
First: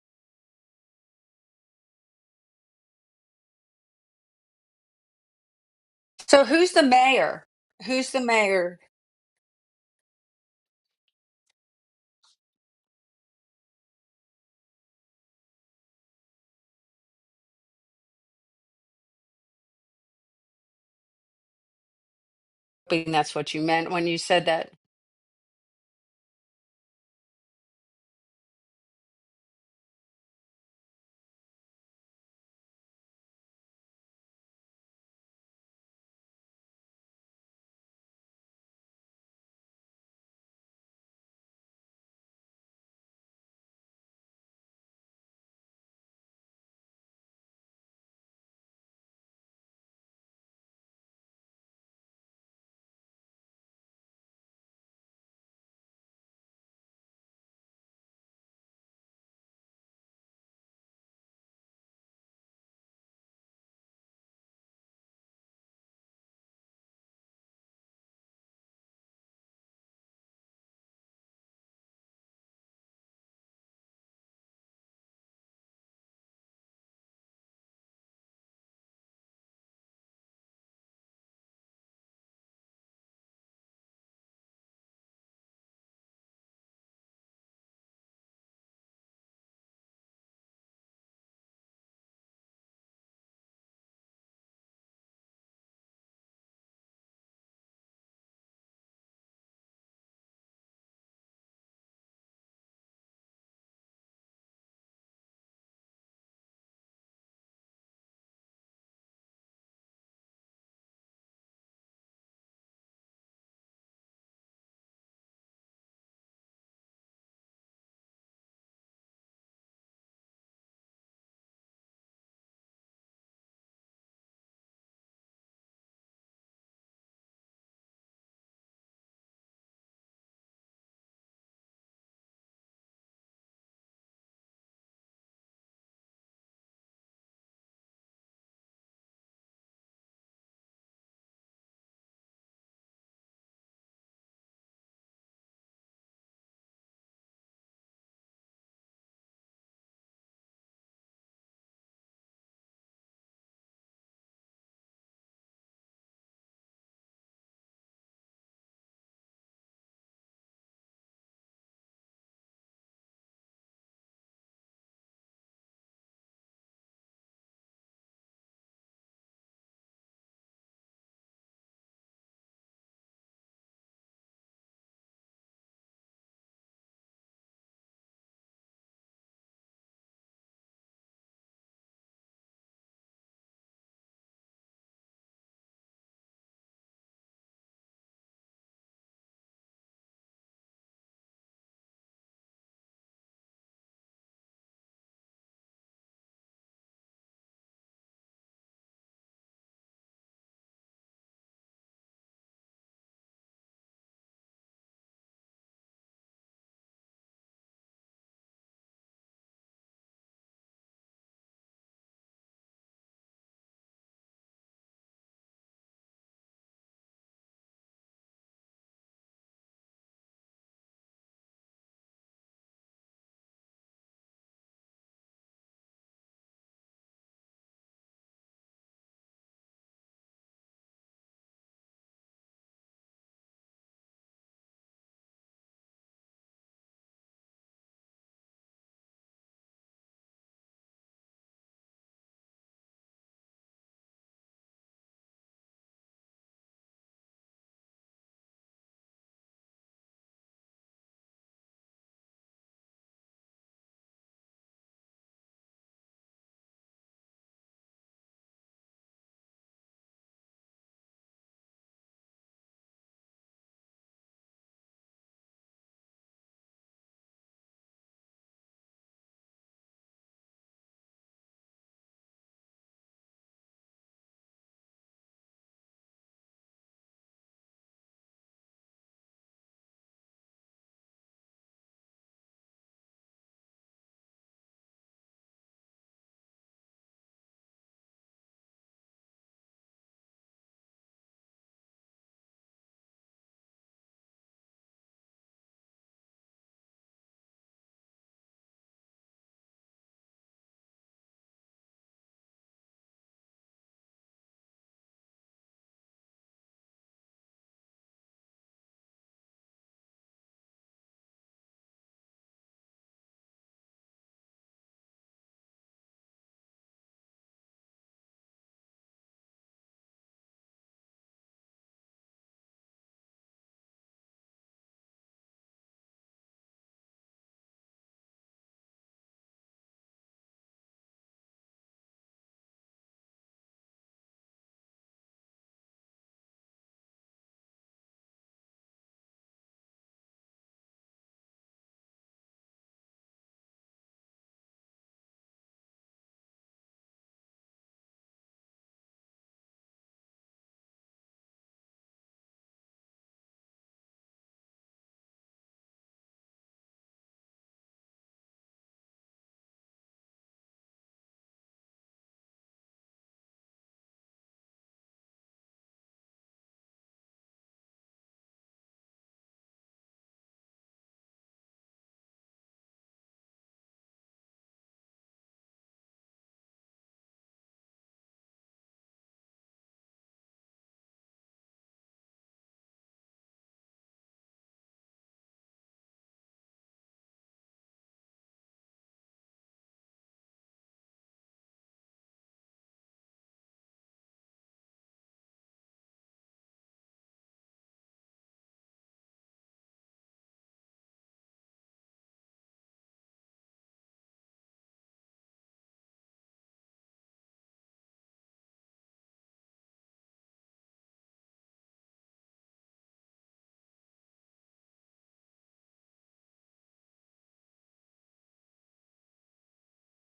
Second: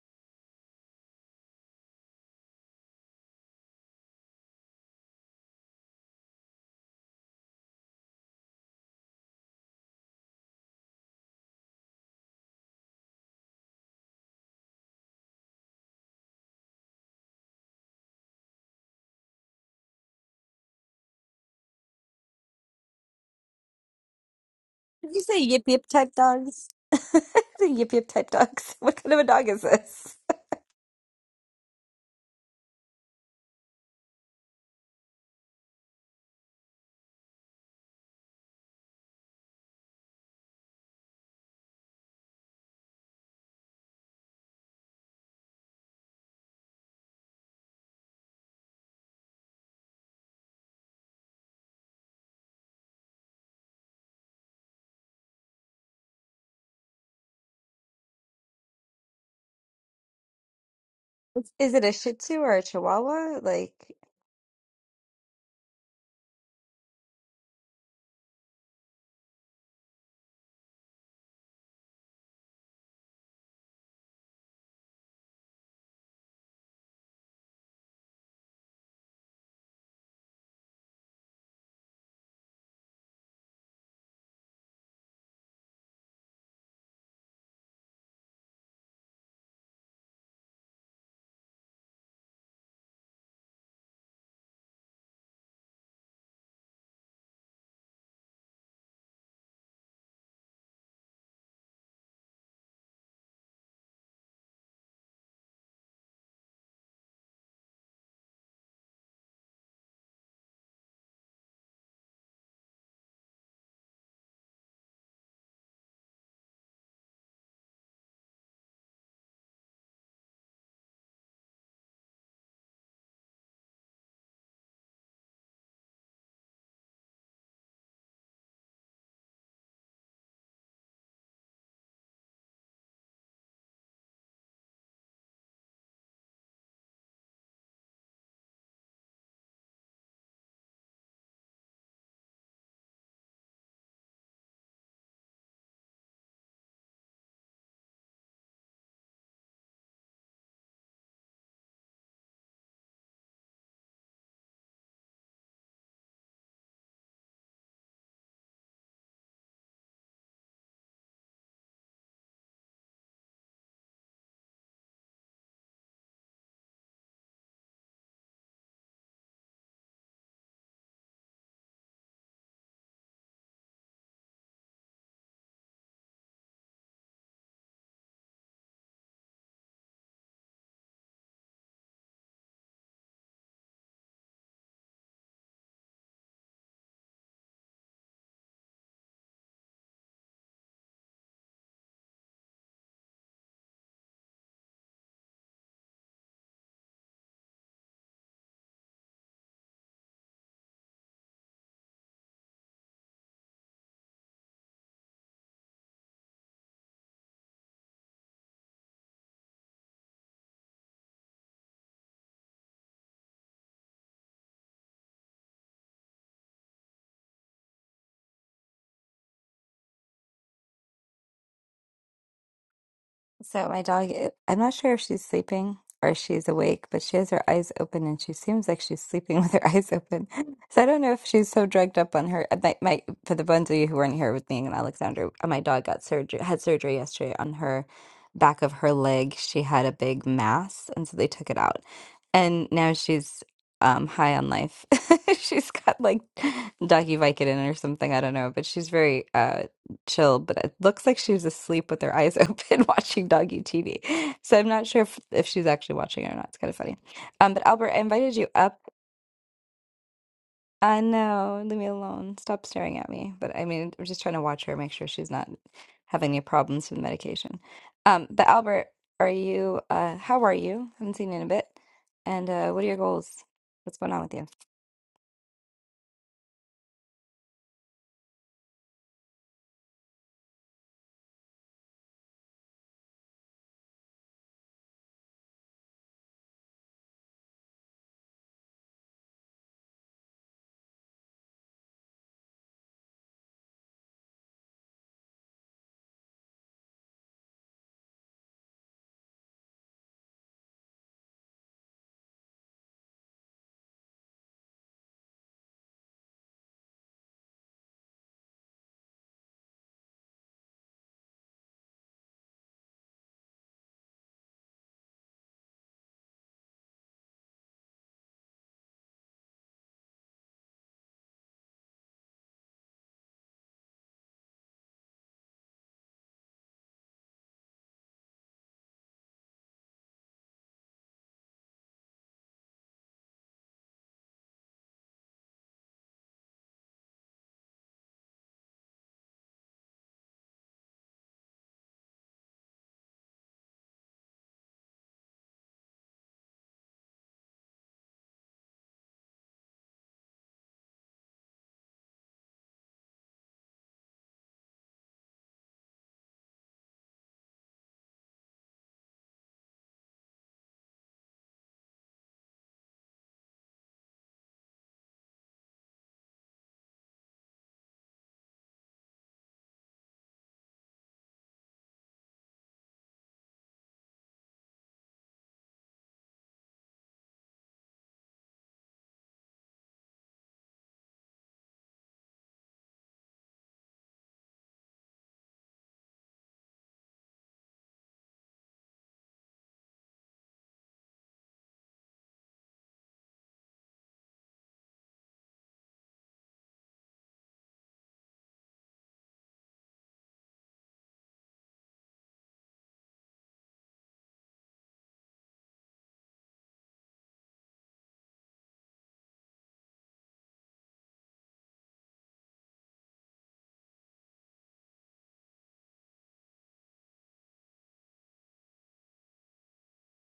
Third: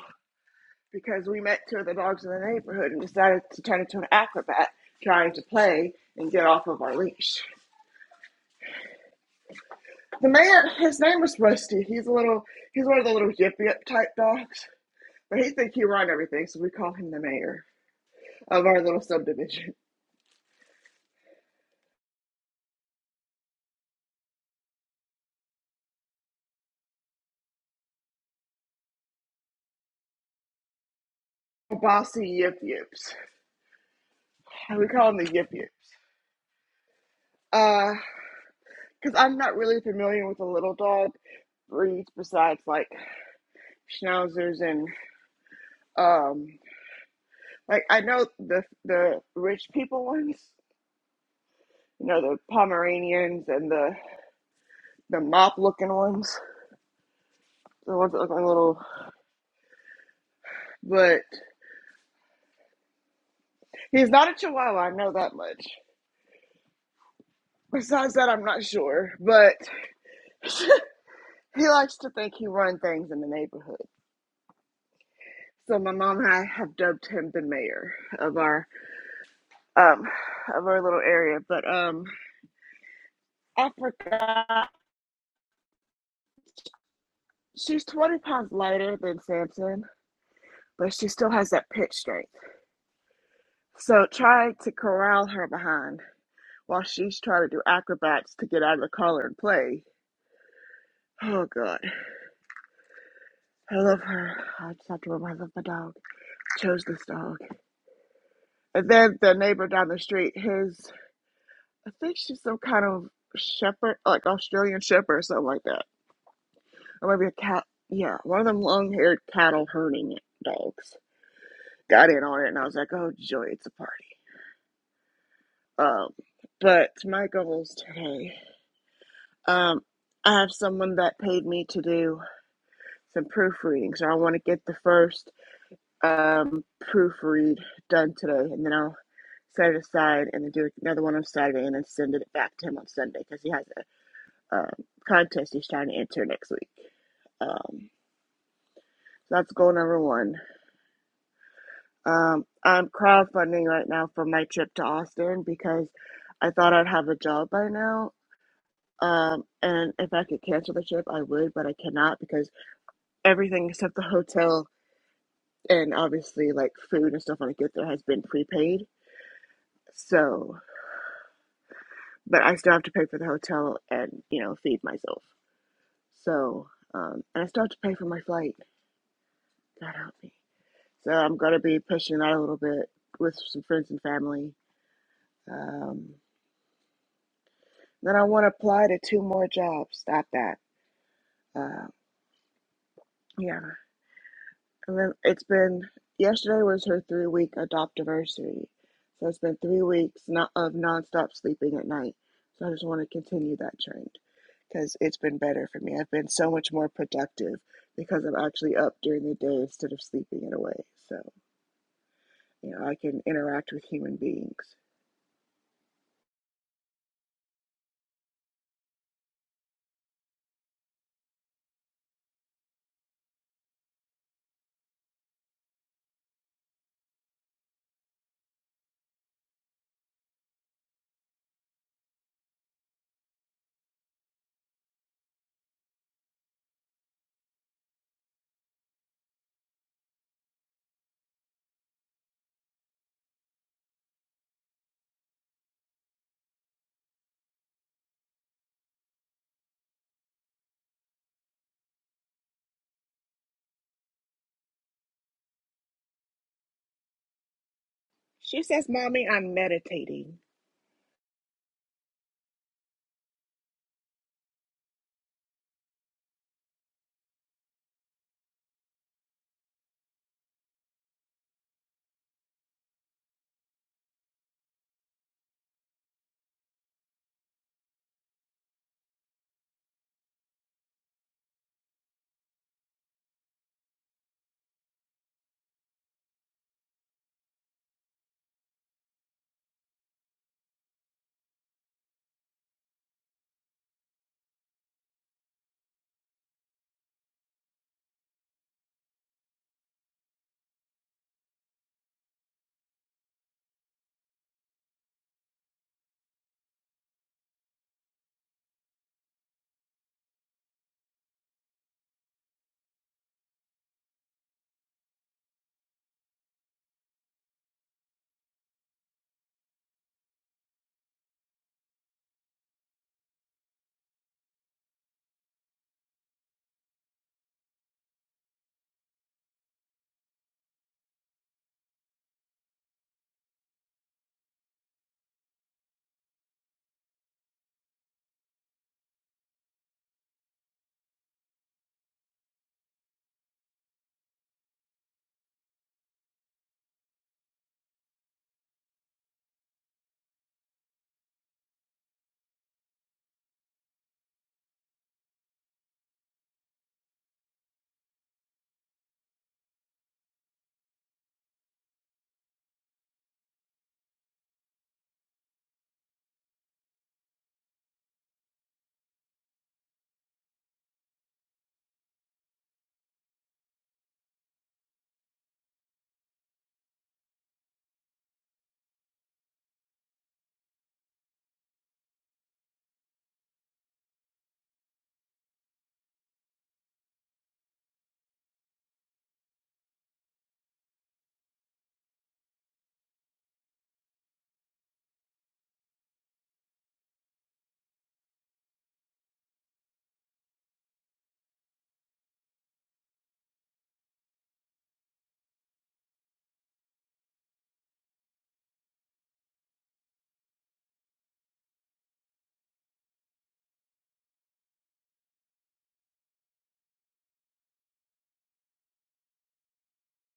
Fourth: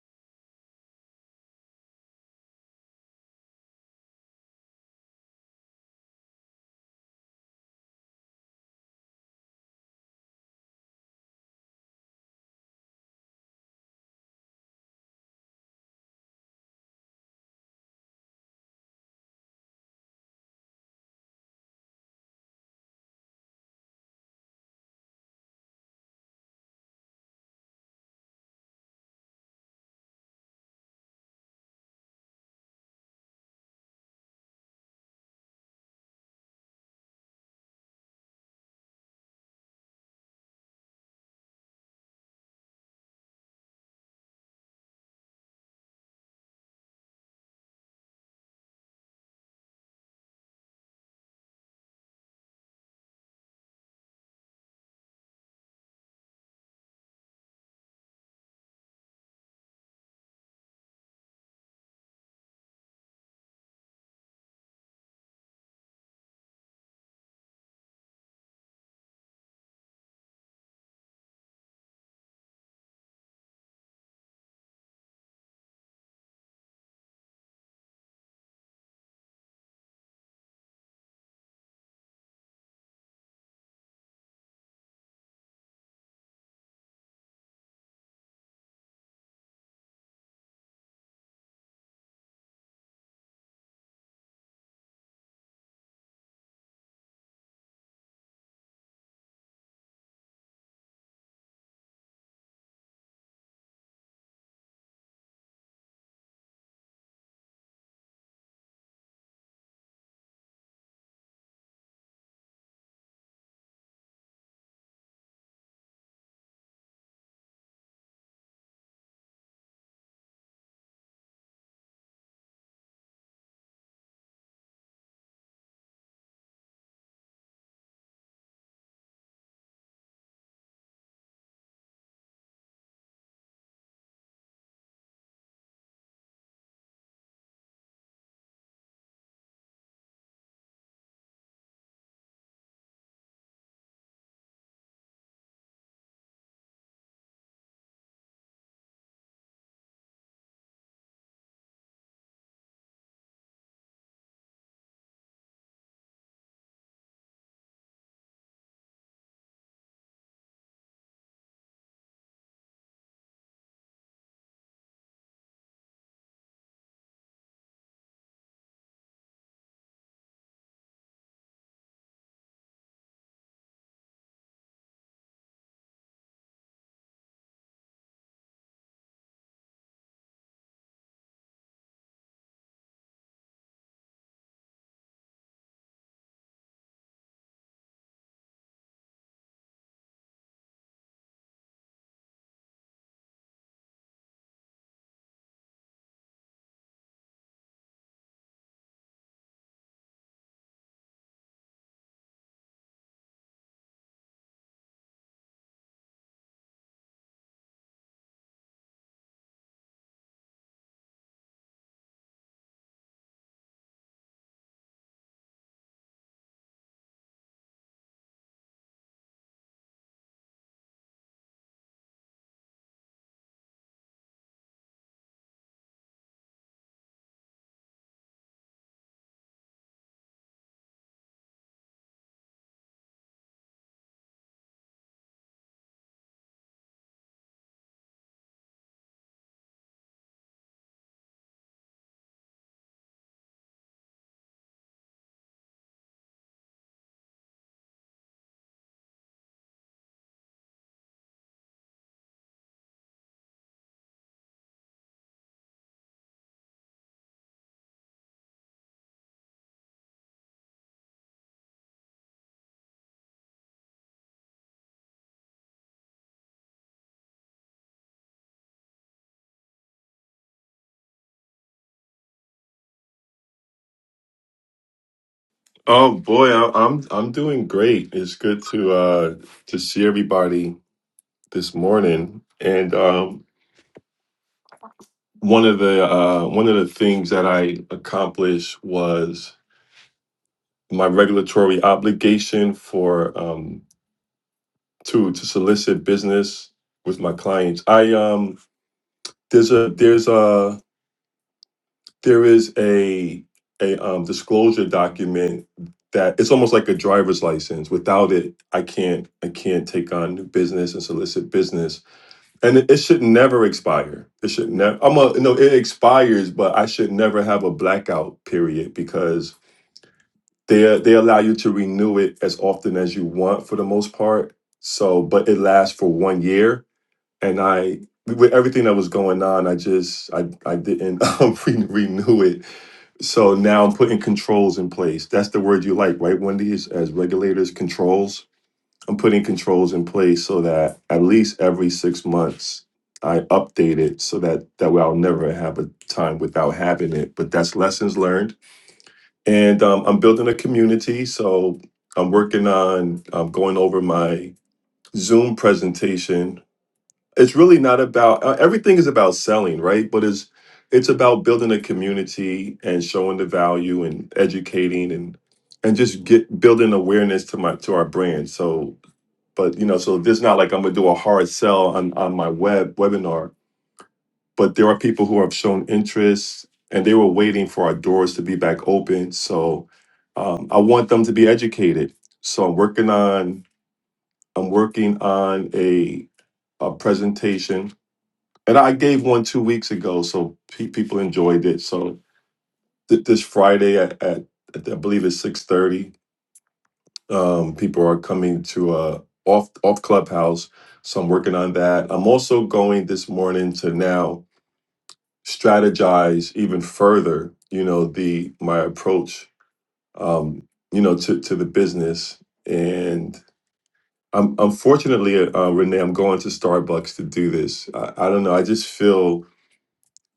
because we met two of the dogs in the neighborhood and decided to turn into an acrobat trying to play and So, get off who's of the our leash. mayor? Who's the mayor? The mayor, his name was Rusty. He's a little, he's one of the little yip yip type dogs, but he think he run everything, so we call him the mayor of our little subdivision. I think that's what you meant when you said that. Did you say yip yip type dogs? the yip yip type dogs. What kind of a dog is this? Bossy yip yips. We call him the yip yips. Uh. Because I'm not really familiar with the little dog breeds besides like schnauzers and um like I know the the rich people ones, you know the Pomeranians and the the mop looking ones, the ones that look like little. But Is it a Shih Tzu or a Chihuahua? Like, he's not a Chihuahua. I know that much. Besides that, I'm not sure. But he likes to think he runs things in the neighborhood. So my mom and I have dubbed him the mayor of our um of our little area. But um I forgot. She's 20 pounds lighter than Samson, but she still has that pitch strength. So trying to corral her behind while she's trying to do acrobats to get out of the collar and play. Oh god, I love her. I just have to remember I love my dog. Chose this dog. And then the neighbor down the street, his, I think she's some kind of shepherd, like Australian shepherd or something like that. Or maybe a cat. Yeah, one of them long haired cattle herding dogs. Got in on it and I was like, oh joy, it's a party. Um, but my goals today, um, I have someone that paid me to do some proofreading, so I want to get the first um, proofread done today, and then I'll set it aside and then do another one on Saturday, and then send it back to him on Sunday because he has a um, contest he's trying to enter next week. Um, so that's goal number one. Um, I'm crowdfunding right now for my trip to Austin because I thought I'd have a job by now, Um, and if I could cancel the trip, I would, but I cannot because everything except the hotel and obviously like food and stuff when I get there has been prepaid. So, but I still have to pay for the hotel and, you know, feed myself. So, um, and I still have to pay for my flight. God help me. So I'm going to be pushing that a little bit with some friends and family. Um, then I want to apply to two more jobs. Stop that. Uh, yeah, And then it's been yesterday was her three week adoptiversary. So it's been three weeks not, of nonstop sleeping at night. So I just want to continue that trend because it's been better for me. I've been so much more productive because I'm actually up during the day instead of sleeping it away. So, you know, I can interact with human beings. So my dog, i- I'm not sure if she's sleeping or if she's awake, but she has her eyes open and she seems like she's sleeping with her eyes open. So I don't know if she's so drugged up on her. uh, My, my, for the ones of you who weren't here with me and Alexander, uh, my dog got surgery, had surgery yesterday on her back of her leg. She had a big mass, and so they took it out, and now she's um high on life. She's got like doggy Vicodin or something. I don't know, but she's very uh chill, but it looks like she was asleep with her eyes open watching doggy TV. So I'm not sure if, if she's actually watching it or not. It's kind of funny. Um, but Albert, I invited you She up. says, Mommy, I'm meditating. I know, leave me alone. Stop staring at me. But I mean, I'm just trying to watch her, make sure she's not having any problems with medication. Um, but Albert, are you, uh, how are you? Haven't seen you in a bit. And uh, what are your goals? What's going on with you? Oh boy, I- I'm I'm doing great. It's good to uh to see everybody this morning. And um one of the uh one of the things that I accomplished was my regulatory obligation for um to to solicit business with my clients. I um there's a there's a there is a a um, disclosure document that it's almost like a driver's license. Without it, I can't I can't take on new business and solicit business. And it, it should never expire. It should never. I'm a no. It expires, but I should never have a blackout period because they they allow you to renew it as often as you want for the most part. So, but it lasts for one year, and I with everything that was going on, I just I I didn't um, re- renew it so now I'm putting controls in place. That's the word you like, right, Wendy? Is as regulators, controls. I'm putting controls in place so that at least every six months I update it so that that way I'll never have a time without having it. But that's lessons learned. And um, I'm building a community. So I'm working on um, going over my Zoom presentation it's really not about uh, everything is about selling right but it's it's about building a community and showing the value and educating and and just get building awareness to my to our brand so but you know so this not like i'm gonna do a hard sell on on my web webinar but there are people who have shown interest and they were waiting for our doors to be back open so um, i want them to be educated so i'm working on i'm working on a a presentation and I gave one two weeks ago, so pe- people enjoyed it. So th- this Friday at, at, at I believe it's six thirty, um, people are coming to uh, off off Clubhouse. So I'm working on that. I'm also going this morning to now strategize even further. You know the my approach, um, you know to to the business, and I'm unfortunately, uh, Renee, I'm going to Starbucks to do this. I, I don't know. I just feel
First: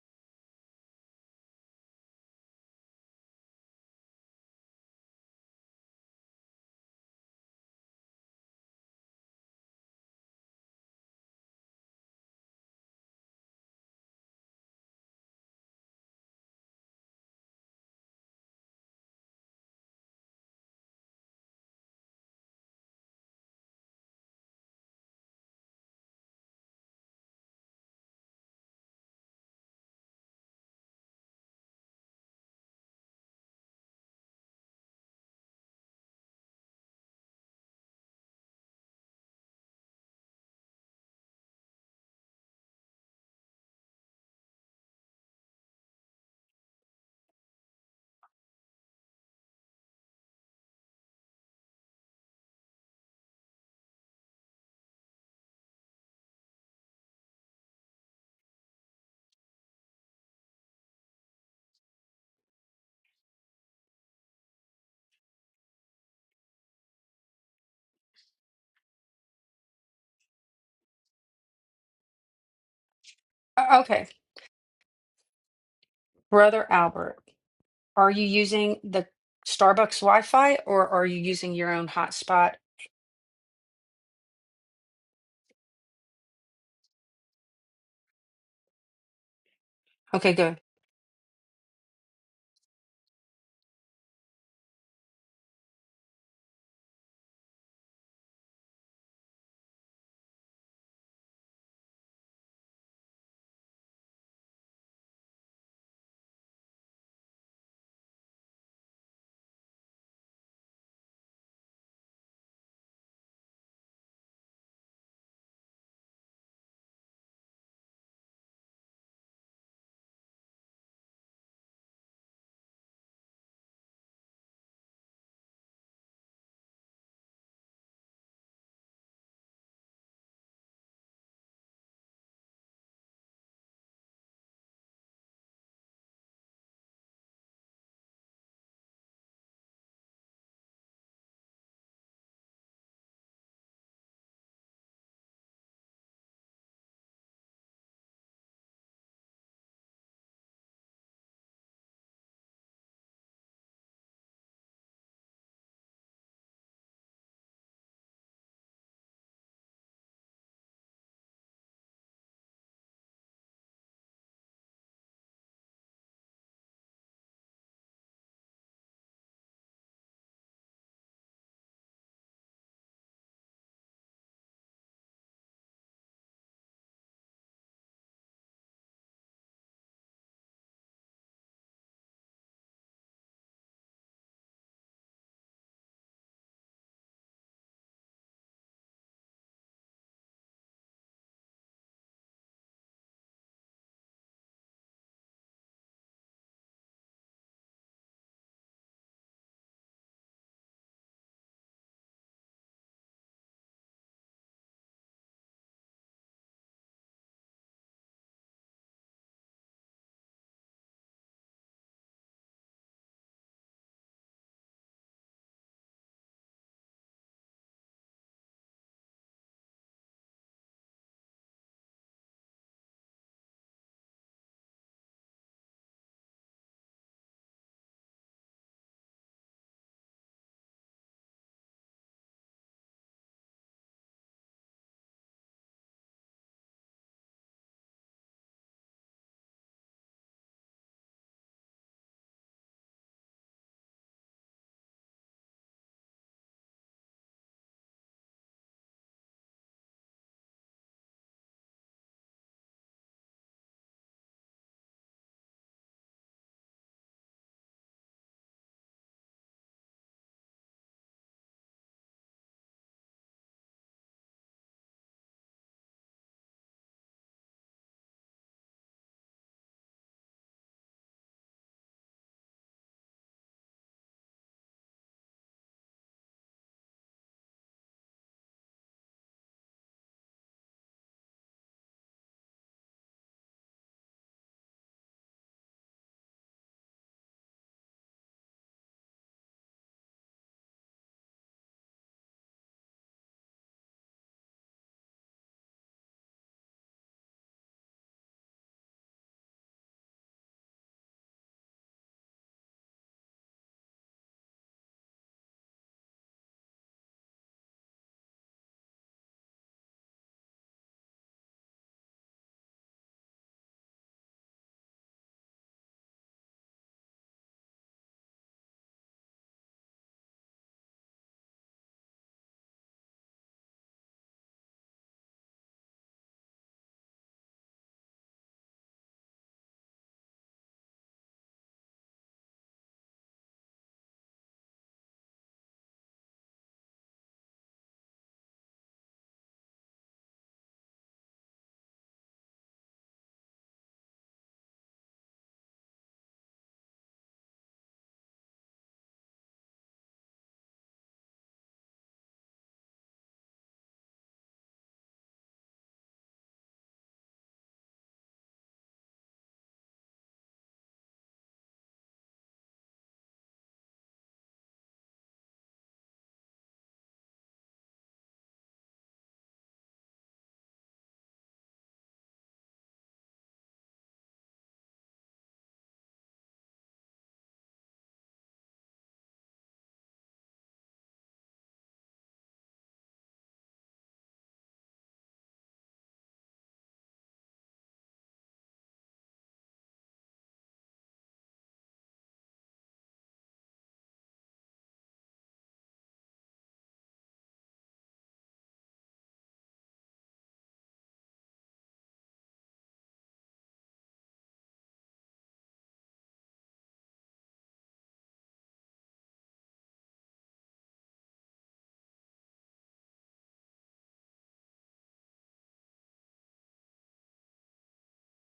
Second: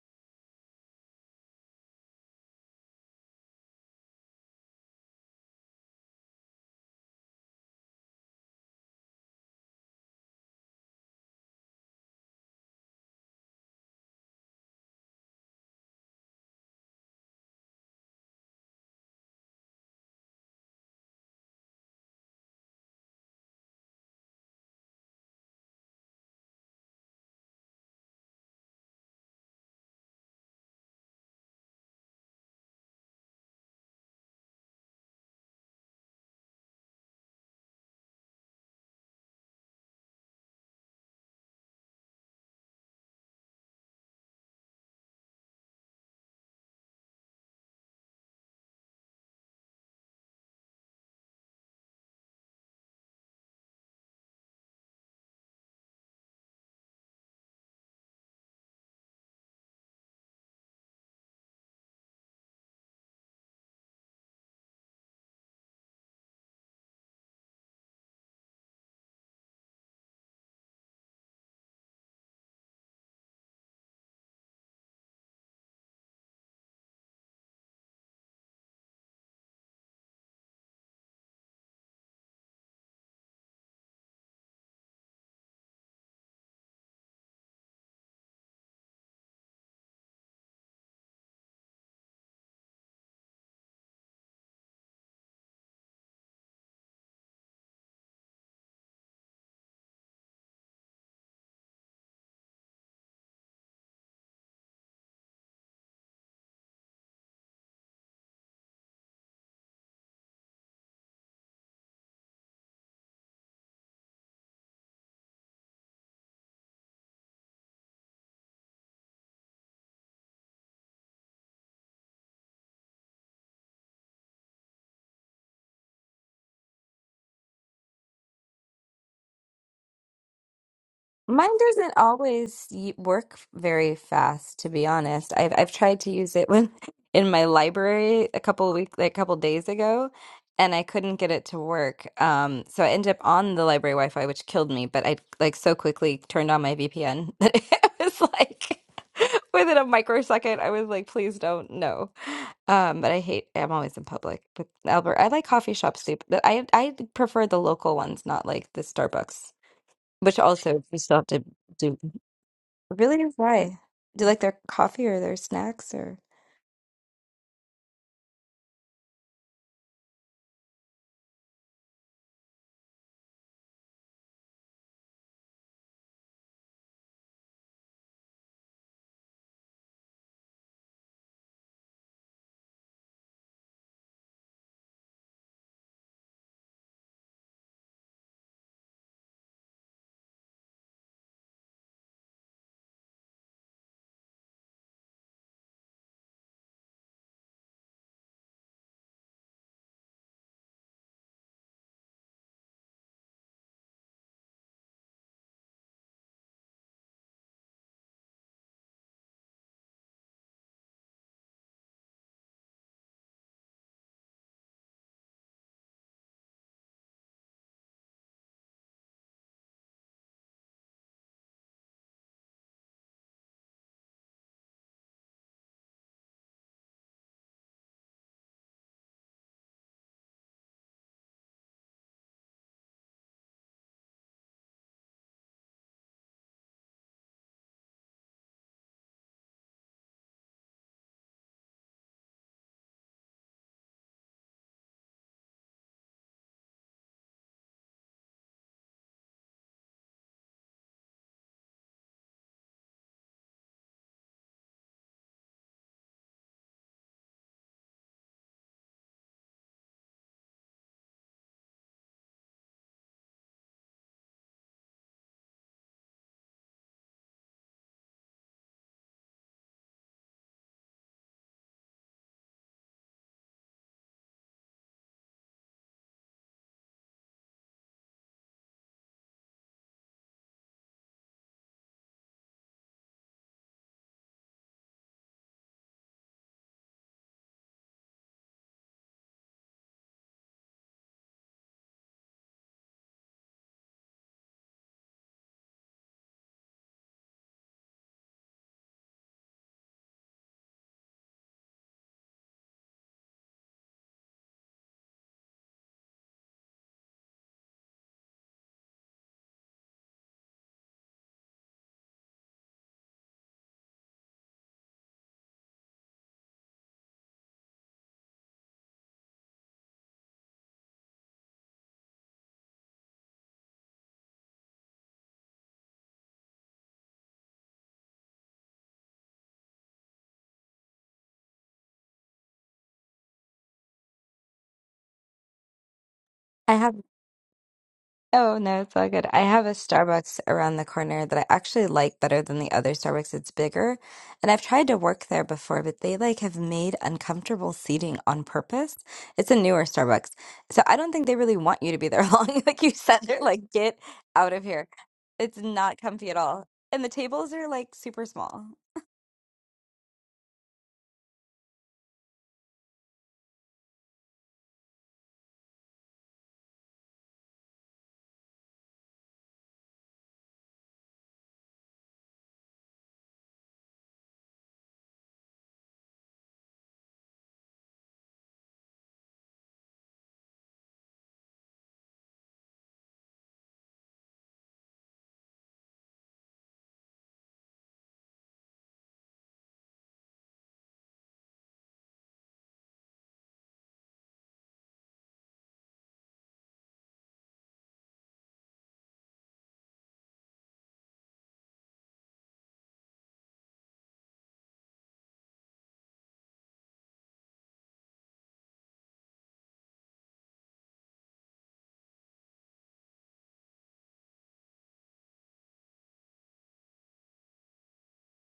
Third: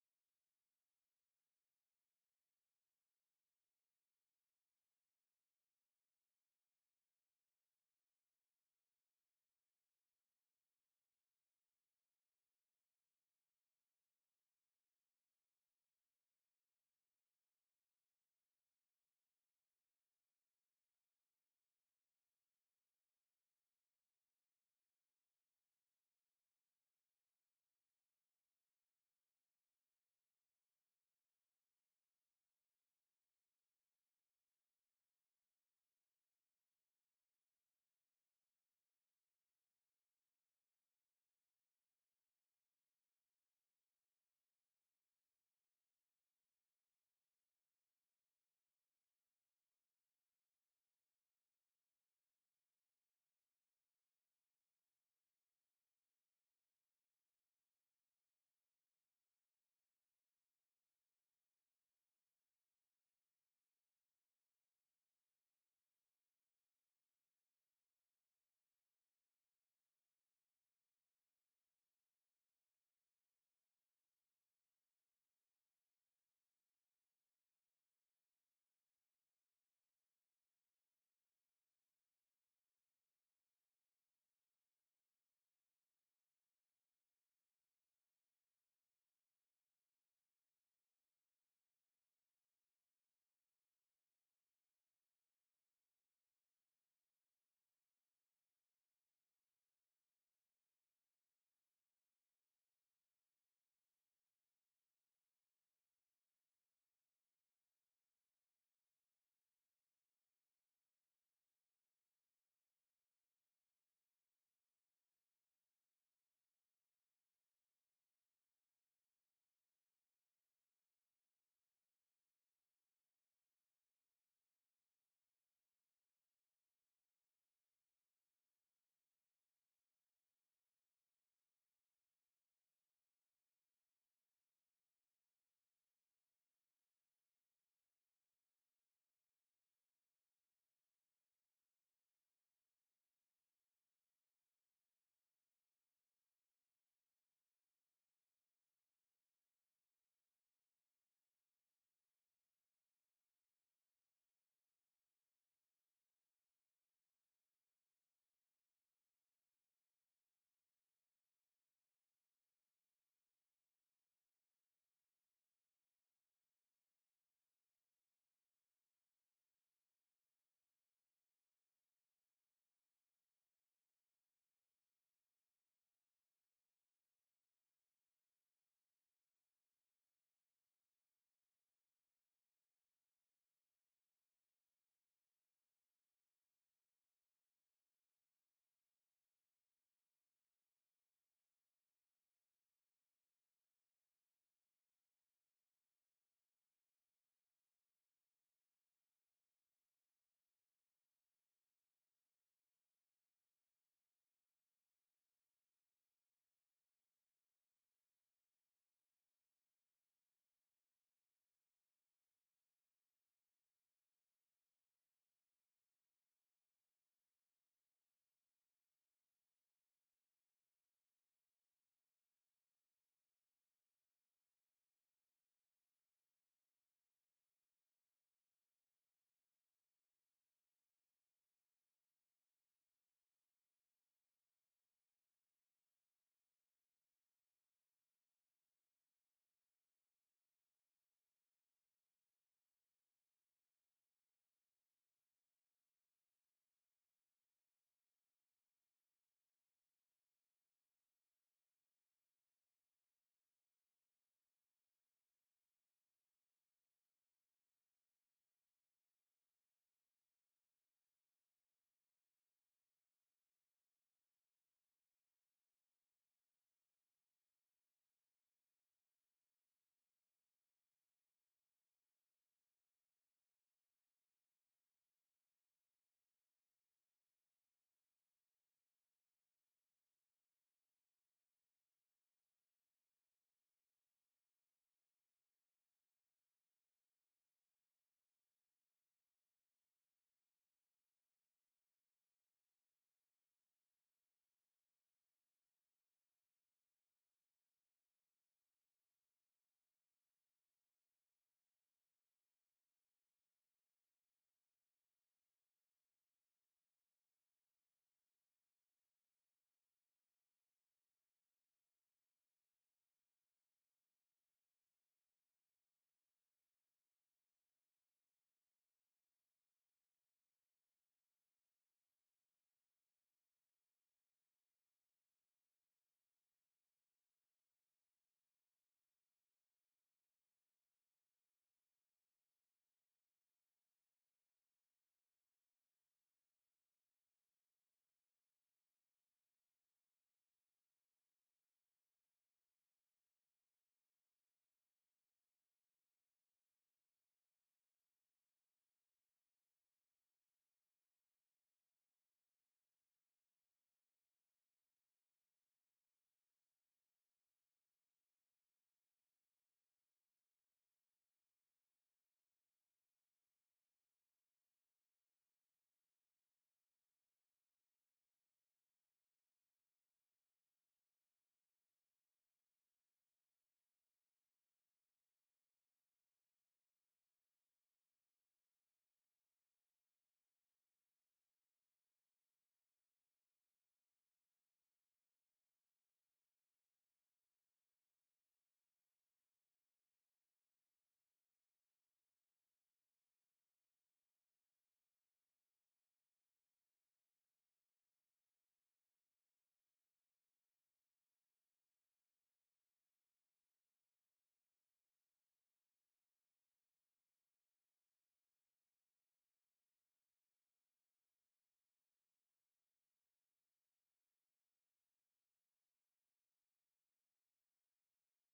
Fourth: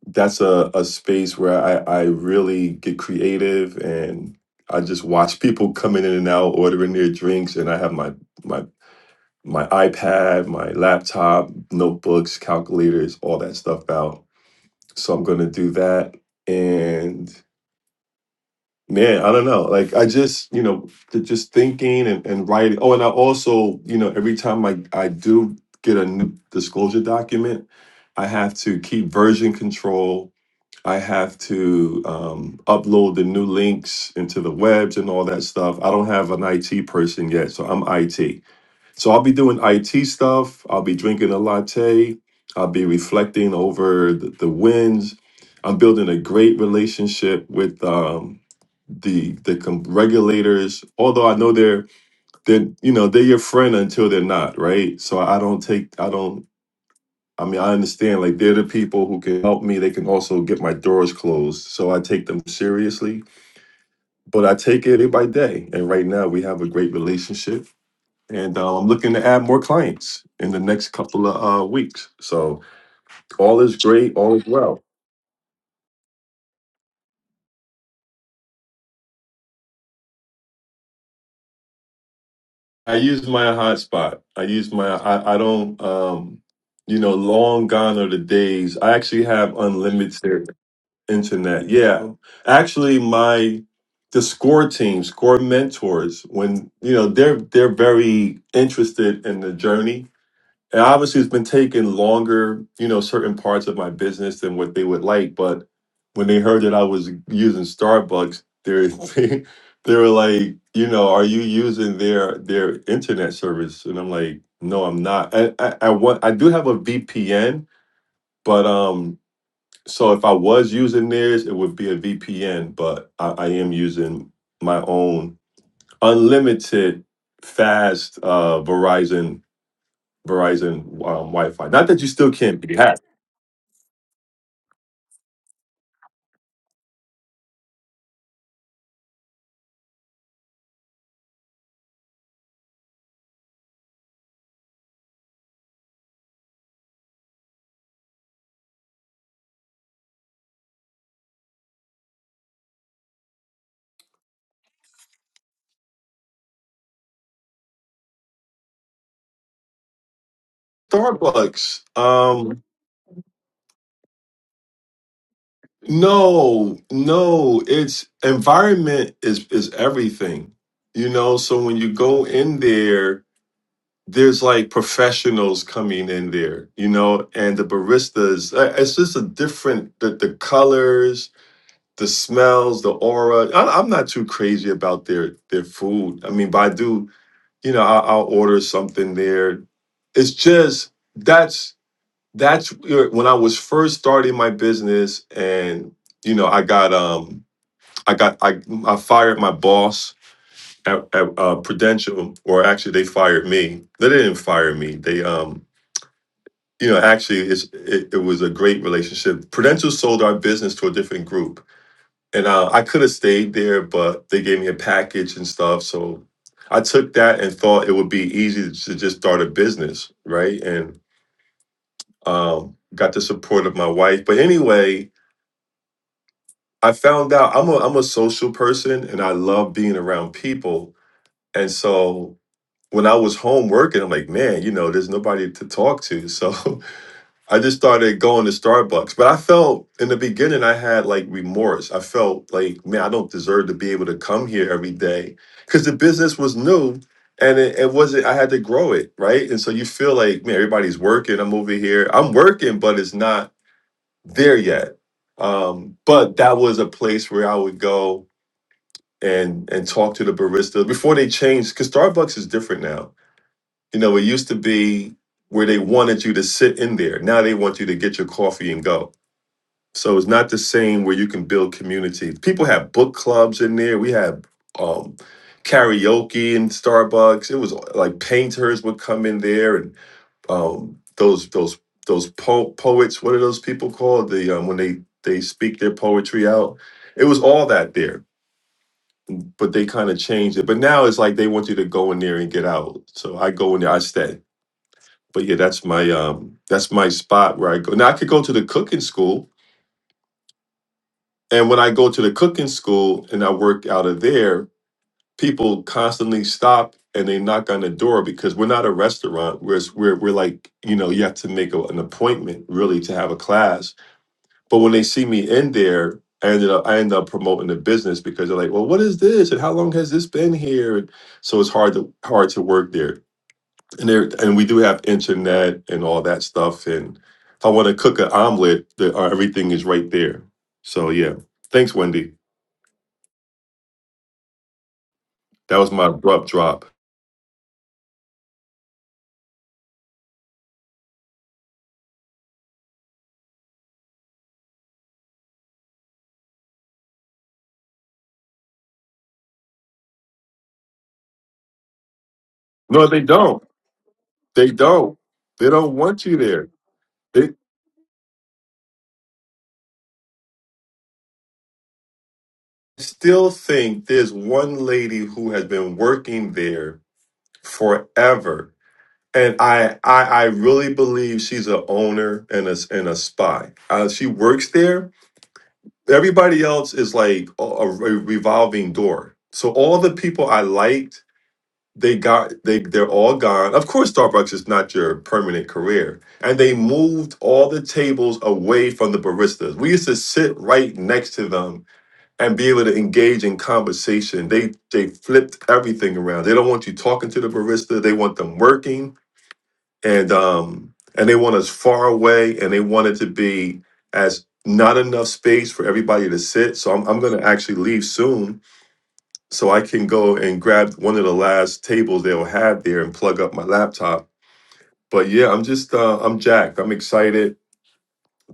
that's a, a space where I, I really get creative and I just watch people coming in and out, ordering their drinks, and I have my my my iPad, my laptop, notebooks, calculators, all that stuff out. So I'm gonna do that. And man, I don't know. Like I just, you know, th- just thinking and, and writing. Oh, and I also, you know, every time I, I do get a new disclosure document, I have to keep version control I have to um, upload the new links into the webs and all that stuff. I don't have an IT person yet, so I'm IT. So I'll be doing IT stuff. I'll be drinking a latte. I'll be reflecting over the, the wins. I'm building a great relationship with um, the the com- regulators. Although I know they're they're you know they're your friend until they're not, right? So I don't take I don't I mean, I understand like they're the people who can help me. They can also get my doors closed. So I take them seriously, but I take it day by day. And right now we have a great relationship. And uh, I'm looking to add more clients in the next couple of uh, weeks. So all is O- Okay, great, all is well. brother Albert. Are you using the Starbucks Wi-Fi or are you using your own hotspot? I use my hotspot. I use my, I, I don't, um, you know, long gone are the days. I actually have Okay, unlimited. good. internet. Yeah, actually, my the score team, score mentors, when you know they're they're very interested in the journey. And obviously, it's been taking longer, you know, certain parts of my business than what they would like. But when they heard that I was using Starbucks, they're, they they were like, you know, are you using their their internet service? And I'm like, no, I'm not. I I, I want I do have a VPN, but um so if I was using theirs, it would be a VPN, but I, I am using my own unlimited fast uh, Verizon Verizon um, Mine Wi-Fi. Not doesn't that you still can't always be y- hacked. work very fast, to be honest. I've I've tried to use it when in my library a couple of week like a couple days ago, and I couldn't get it to work. Um, so I ended up on the library Wi-Fi, which killed me. But I like so quickly turned on my VPN that it was like within a microsecond. I was like, please don't, no. Um, but I hate. I'm always in public. But Albert, I like coffee shops too. But I I prefer the local ones, not like the Starbucks. Which also we still have to Starbucks. do. Um, Really? Why? Do you like their coffee or their snacks or? no, no. It's environment is is everything. You know. So when you go in there, there's like professionals coming in there. You know, and the baristas. uh, It's just a different the the colors the smells, the aura. I, I'm not too crazy about their their food. I mean, but I do, you know, I, I'll order something there. It's just that's that's where- when I was first starting my business, and you know, I got um, I got I I fired my boss at, at uh, Prudential, or actually they fired me. They didn't fire me. They um. You know, actually, it's, it, it was a great relationship. Prudential sold our business to a different group, and uh, I could have stayed there, but they gave me a package and stuff. So I took that and thought it would be easy to just start a business, right? And um, got the support of my wife. But anyway, I found out I'm a I'm a social person and I love being around people. And so when I was home working, I'm like, man, you know, there's nobody to talk to. So I just started going to Starbucks. But I felt in the beginning I had like remorse. I felt like, man, I don't deserve to be able to come here every day. Cause the business was new and it, it wasn't I had to grow it, right? And so you feel like, man, everybody's working. I'm over here. I'm working, but it's not there yet. Um, but that was a place where I would go and and talk to the barista before they changed because Starbucks is different now you know, it used to be where they wanted you to sit in there. Now they want you to get your coffee and go. So it's not the same where you can build community. People have book clubs in there. We had um, karaoke in Starbucks. It was like painters would come in there and um, those those those po- poets. What are those people called? The um, when they they speak their poetry out. It was all that there, but they kind of changed it. But now it's like they want you to go in there and get out. So I go in there. I stay but yeah, that's my um that's my spot where I go. Now I could go to the cooking school, and when I go to the cooking school and I work out of there, people constantly stop and they knock on the door because we're not a restaurant. We're we're we're like you know you have to make a, an appointment really to have a class. But when they see me in there. I ended up I end up promoting the business because they're like, well, what is this? And how long has this been here? And so it's hard to hard to work there. and there and we do have internet and all that stuff and if i want to cook an omelet the, uh, everything is right there so yeah thanks wendy that was my abrupt I drop have Oh, no, it's all good. I have a Starbucks around the corner that I actually like better than the other Starbucks. It's bigger, and I've tried to work there before, but they like have made uncomfortable seating on purpose. It's a newer Starbucks. So I don't think they really want you to be there long. Like you no said, they they're don't like, get out of they here. don't It's they don't not want comfy at you all. there And the they tables are like super small. still think there's one lady who has been working there forever and I, I, I really believe she's a owner and a, and a spy. Uh, she works there, everybody else is like a, a revolving door. So all the people I liked, they got they they're all gone. Of course, Starbucks is not your permanent career, and they moved all the tables away from the baristas. We used to sit right next to them and be able to engage in conversation. They they flipped everything around. They don't want you talking to the barista. They want them working and um and they want us far away and they want it to be as not enough space for everybody to sit so i'm, I'm going to actually leave soon so i can go and grab one of the last tables they'll have there and plug up my laptop but yeah i'm just uh, i'm jacked i'm excited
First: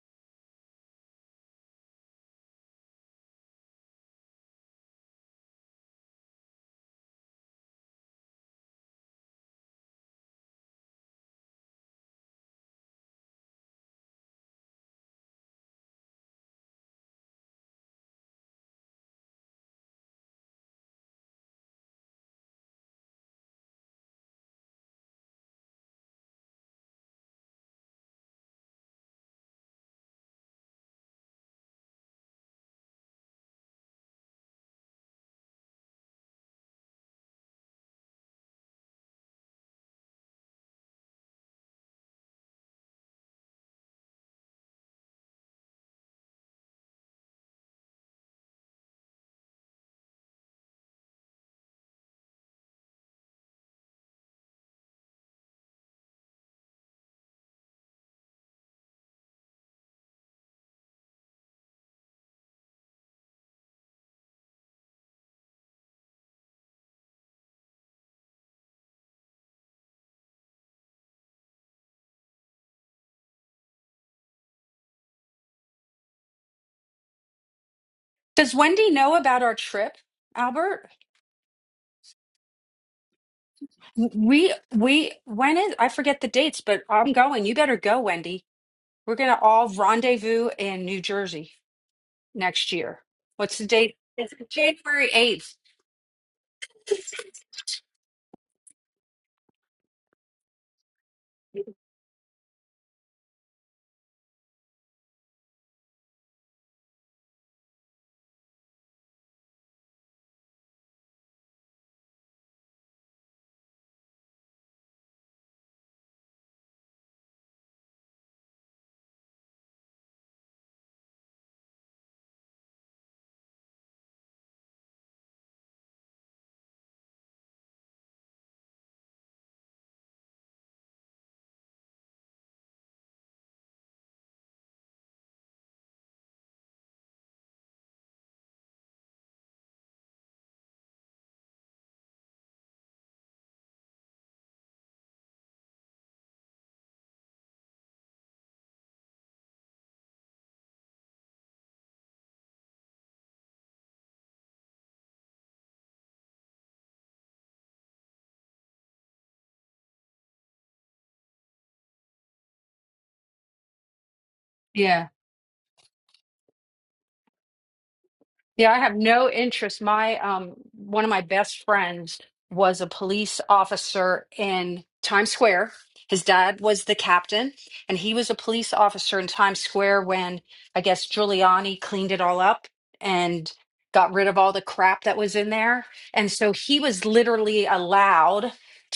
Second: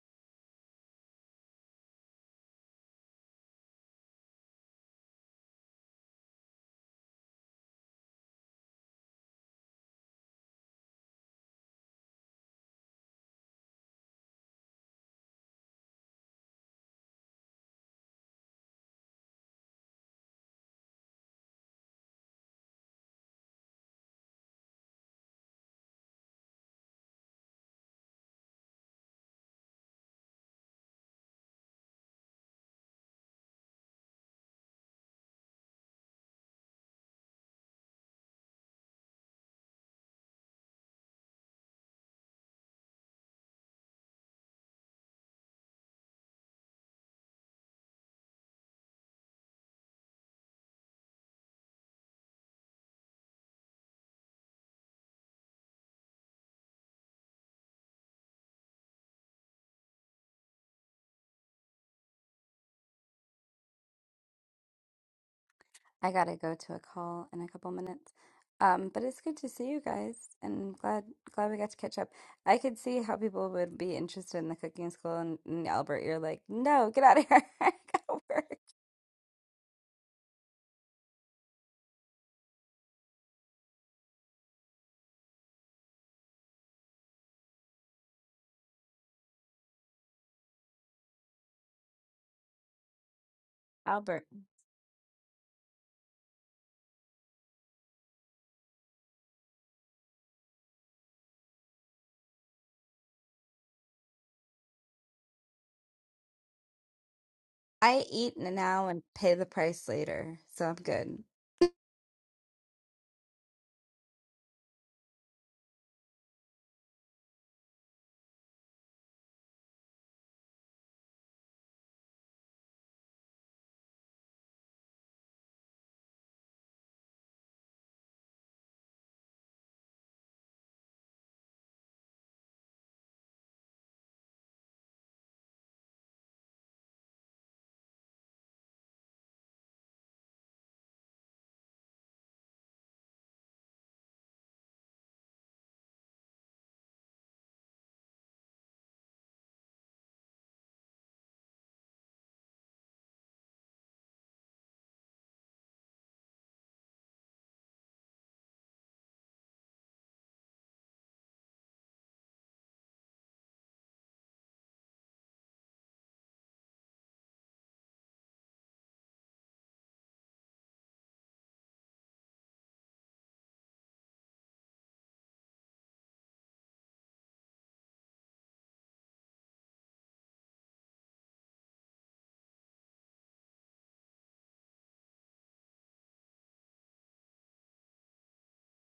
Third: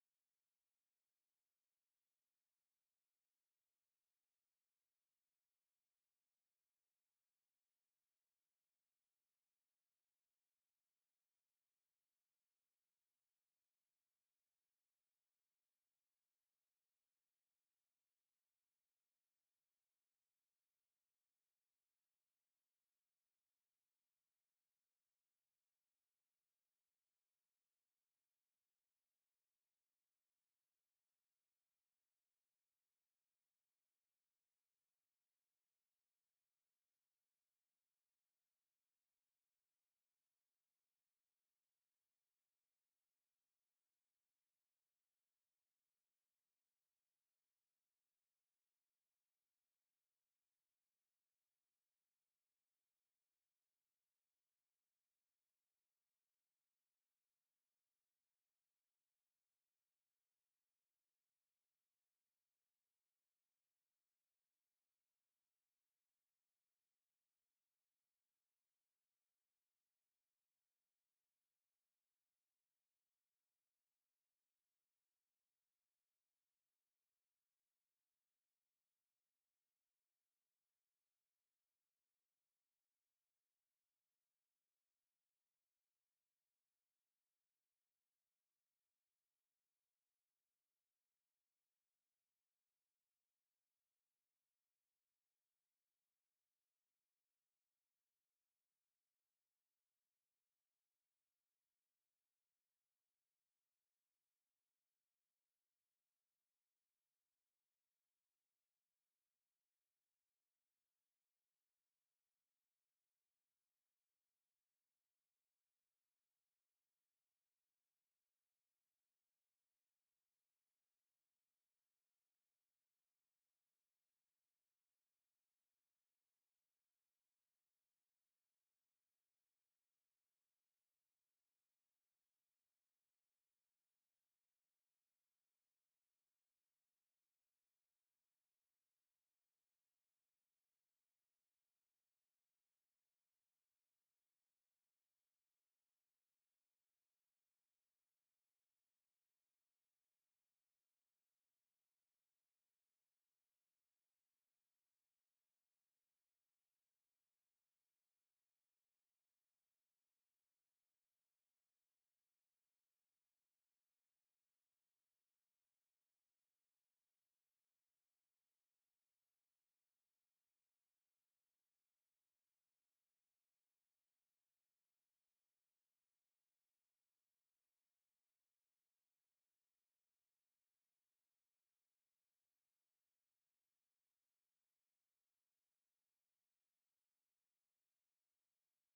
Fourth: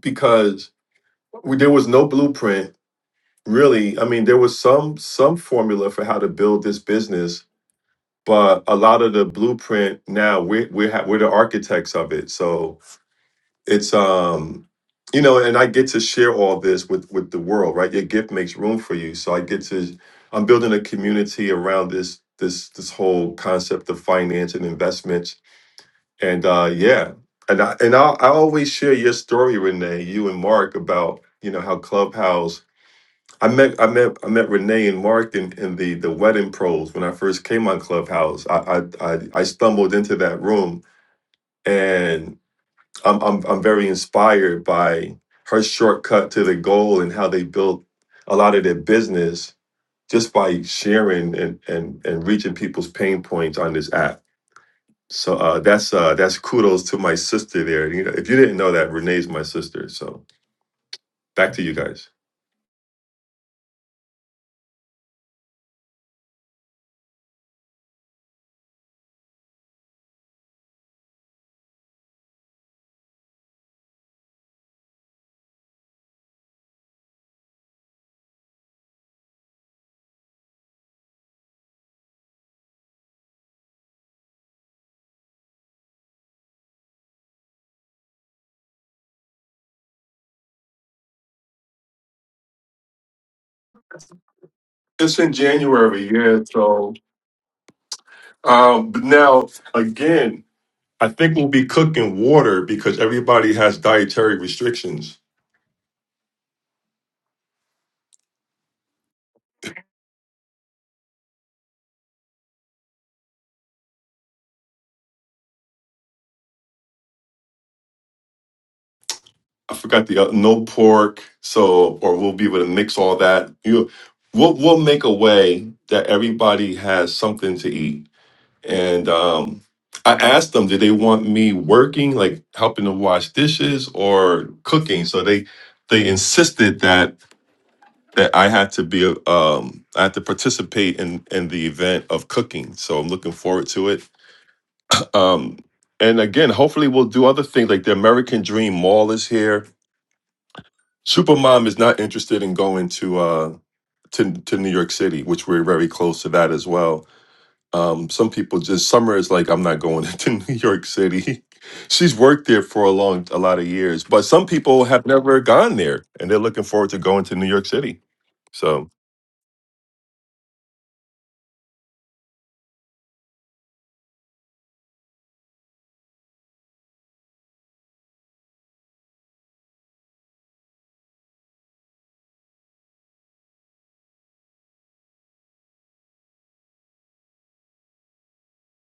because we, there was no blueprint really i mean there was some some formula for how to build this business but a lot of the blueprint now we're we're, ha- we're the architects of it so it's um you know and i get to share all this with with the world right your gift makes room for you so i get to i'm building a community around this this this whole concept of finance and investments and uh yeah and i and i, I always share your story renee you and mark about you know how clubhouse I met I met I met Renee and Mark in, in the the wedding pros when I first came on Clubhouse. I I I, I stumbled into that room and I'm I'm I'm very inspired by her shortcut to the goal and how they built a lot of their business just by sharing and and and reaching people's pain points on this app. So uh, that's uh, that's kudos to my sister there. You know, if you didn't know that, Renee's my sister. So back to you guys. I gotta go to a call in a couple minutes. Um, but it's good to see you guys, and glad glad we got to catch up. I could see how people would be interested in the cooking school, and, and Albert, you're like, no, get out of here. I gotta Does work. Wendy know about our trip, Albert? We we when is I forget the dates, but I'm going. You better go, Wendy. We're gonna all rendezvous in New Jersey next year. What's the date? Albert, It's January It's in 8th. January, yeah. So um, but now again, I think we'll be cooking water because everybody has dietary restrictions. I eat now and pay the price later, so I'm good. I forgot the uh, no pork, so or we'll be able to mix all that. You, we'll we'll make a way that everybody has something to eat. And um, I asked them, did they want me working, like helping to wash dishes or cooking? So they they insisted that that I had to be um I had to participate in in the event of cooking. So I'm looking forward to it. Um and again, hopefully we'll do other things like the American Dream Mall is here. Supermom is not interested in going to uh to to New York City, which we're very close to that as well. Um some people just summer is like I'm not going to New York City. She's worked there for a long a lot of years, but some people Yeah. have never gone there and they're looking forward to going to New York City. Yeah, So I have no interest. My um one of my best friends was a police officer in Times Square. His dad was the captain, and he was a police officer in Times Square when I guess Giuliani cleaned it all up and got rid of all the crap that was in there. And so he was literally allowed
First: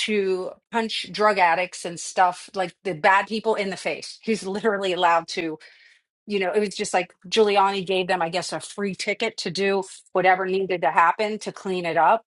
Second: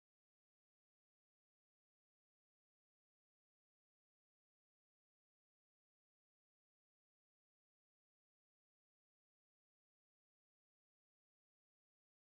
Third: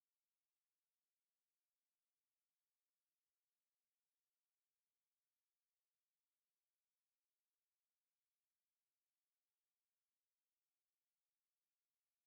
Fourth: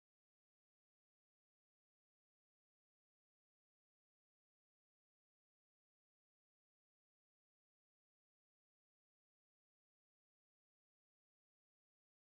to punch drug addicts and stuff like the bad people in the face. He's literally allowed to you know, it was just like Giuliani gave them, I guess, a free ticket to do whatever needed to happen to clean it up.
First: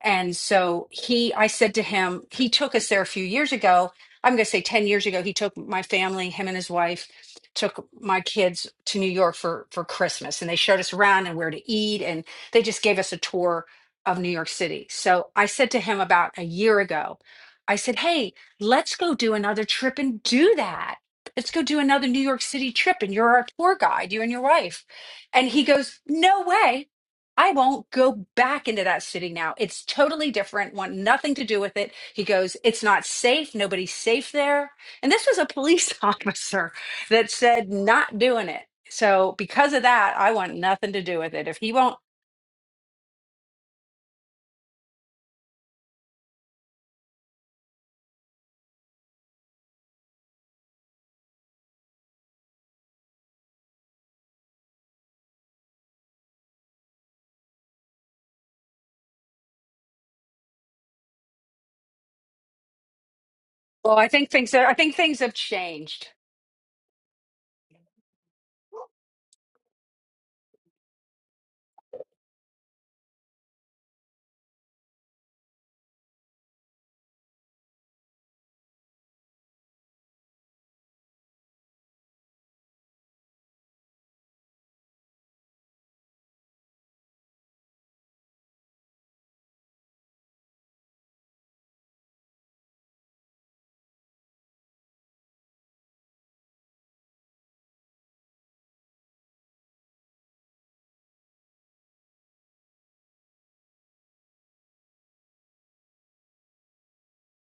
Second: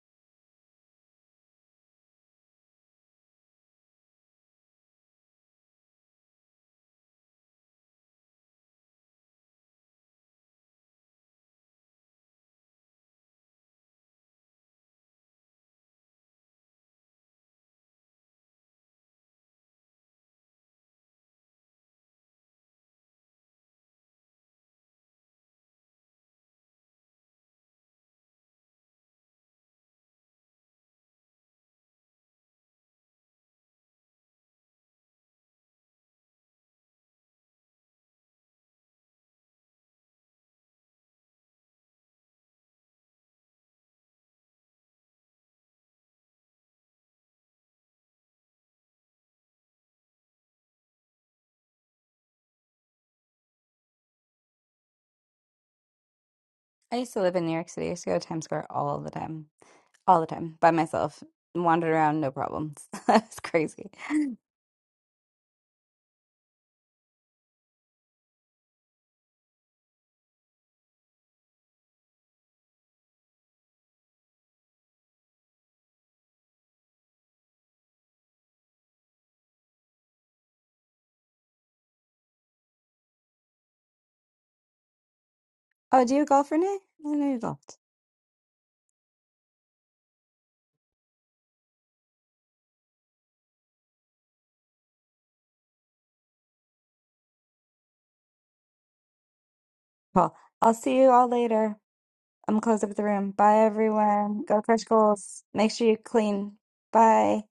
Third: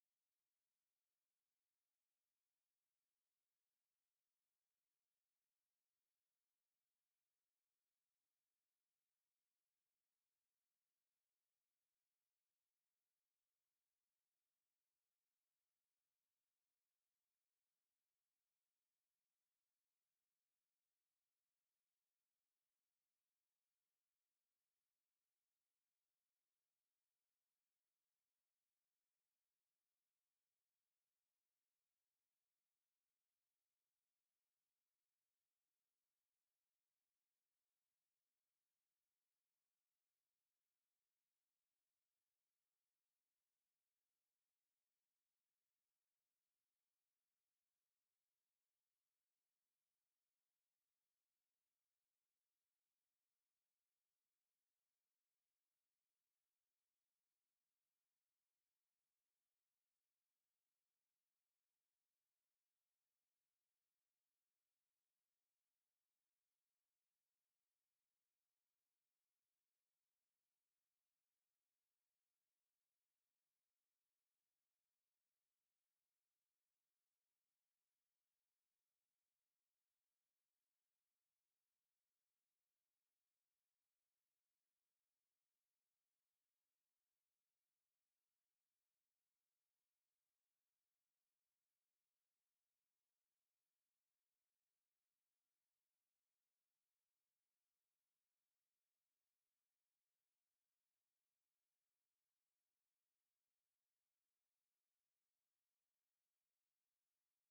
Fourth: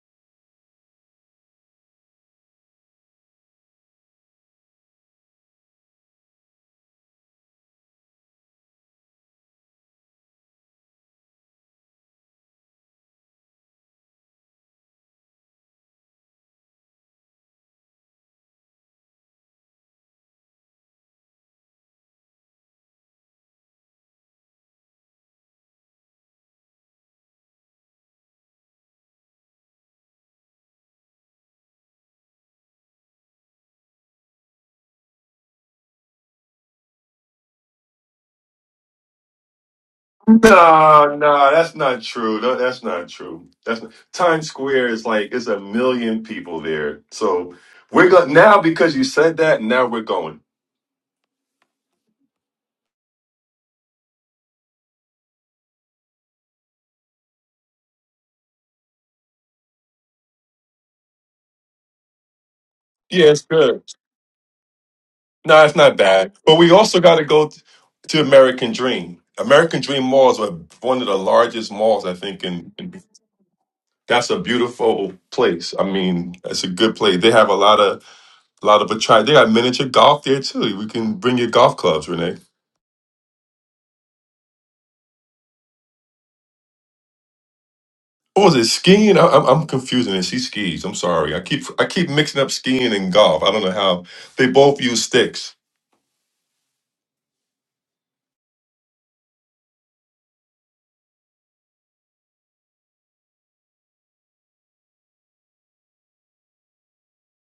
And so he, I said to him, he took us there a few years ago. I'm going to say 10 years ago, he took my family, him and his wife, took my kids to New York for, for Christmas. And they showed us around and where to eat. And they just gave us a tour of New York City. So I said to him about a year ago, I said, hey, let's go do another trip and do that. Let's go do another New York City trip. And you're our tour guide, you and your wife. And he goes, no way. I won't go back into that city now. It's totally different. Want nothing to do with it. He goes, It's not safe. Nobody's safe there. And this was a police officer that said, Not doing it. So because of that, I want nothing to No, do with it. no, If he that's won't, not true. No, that's not true. That's not, Times Square is like it's a million people there. So we're going now because you said that. Now we're going. I used to live in New York City. I used to go to Times Square all the time, all the time, by myself, and wandered around, no problems. That Yeah, was it's good. crazy. well, I think things are, I think things have No, it's not changed. bad. But we also got to go t- to American Dream. American Dream malls are one of the largest malls I think, and that's a beautiful place. I mean, it's a good place. They have a lot of a lot of attract. They got miniature golf there too. We can bring your golf clubs, Oh, do you golf, Renee? I know you golfed. What was it? Skiing? I, I'm, I'm confusing it. She skis. I'm sorry. I keep I keep mixing up skiing and golf. I don't know how they both use sticks. Cool. I'll see you all later. I'm gonna close up the room. Bye, everyone. Go crush goals. Make sure you clean. Bye.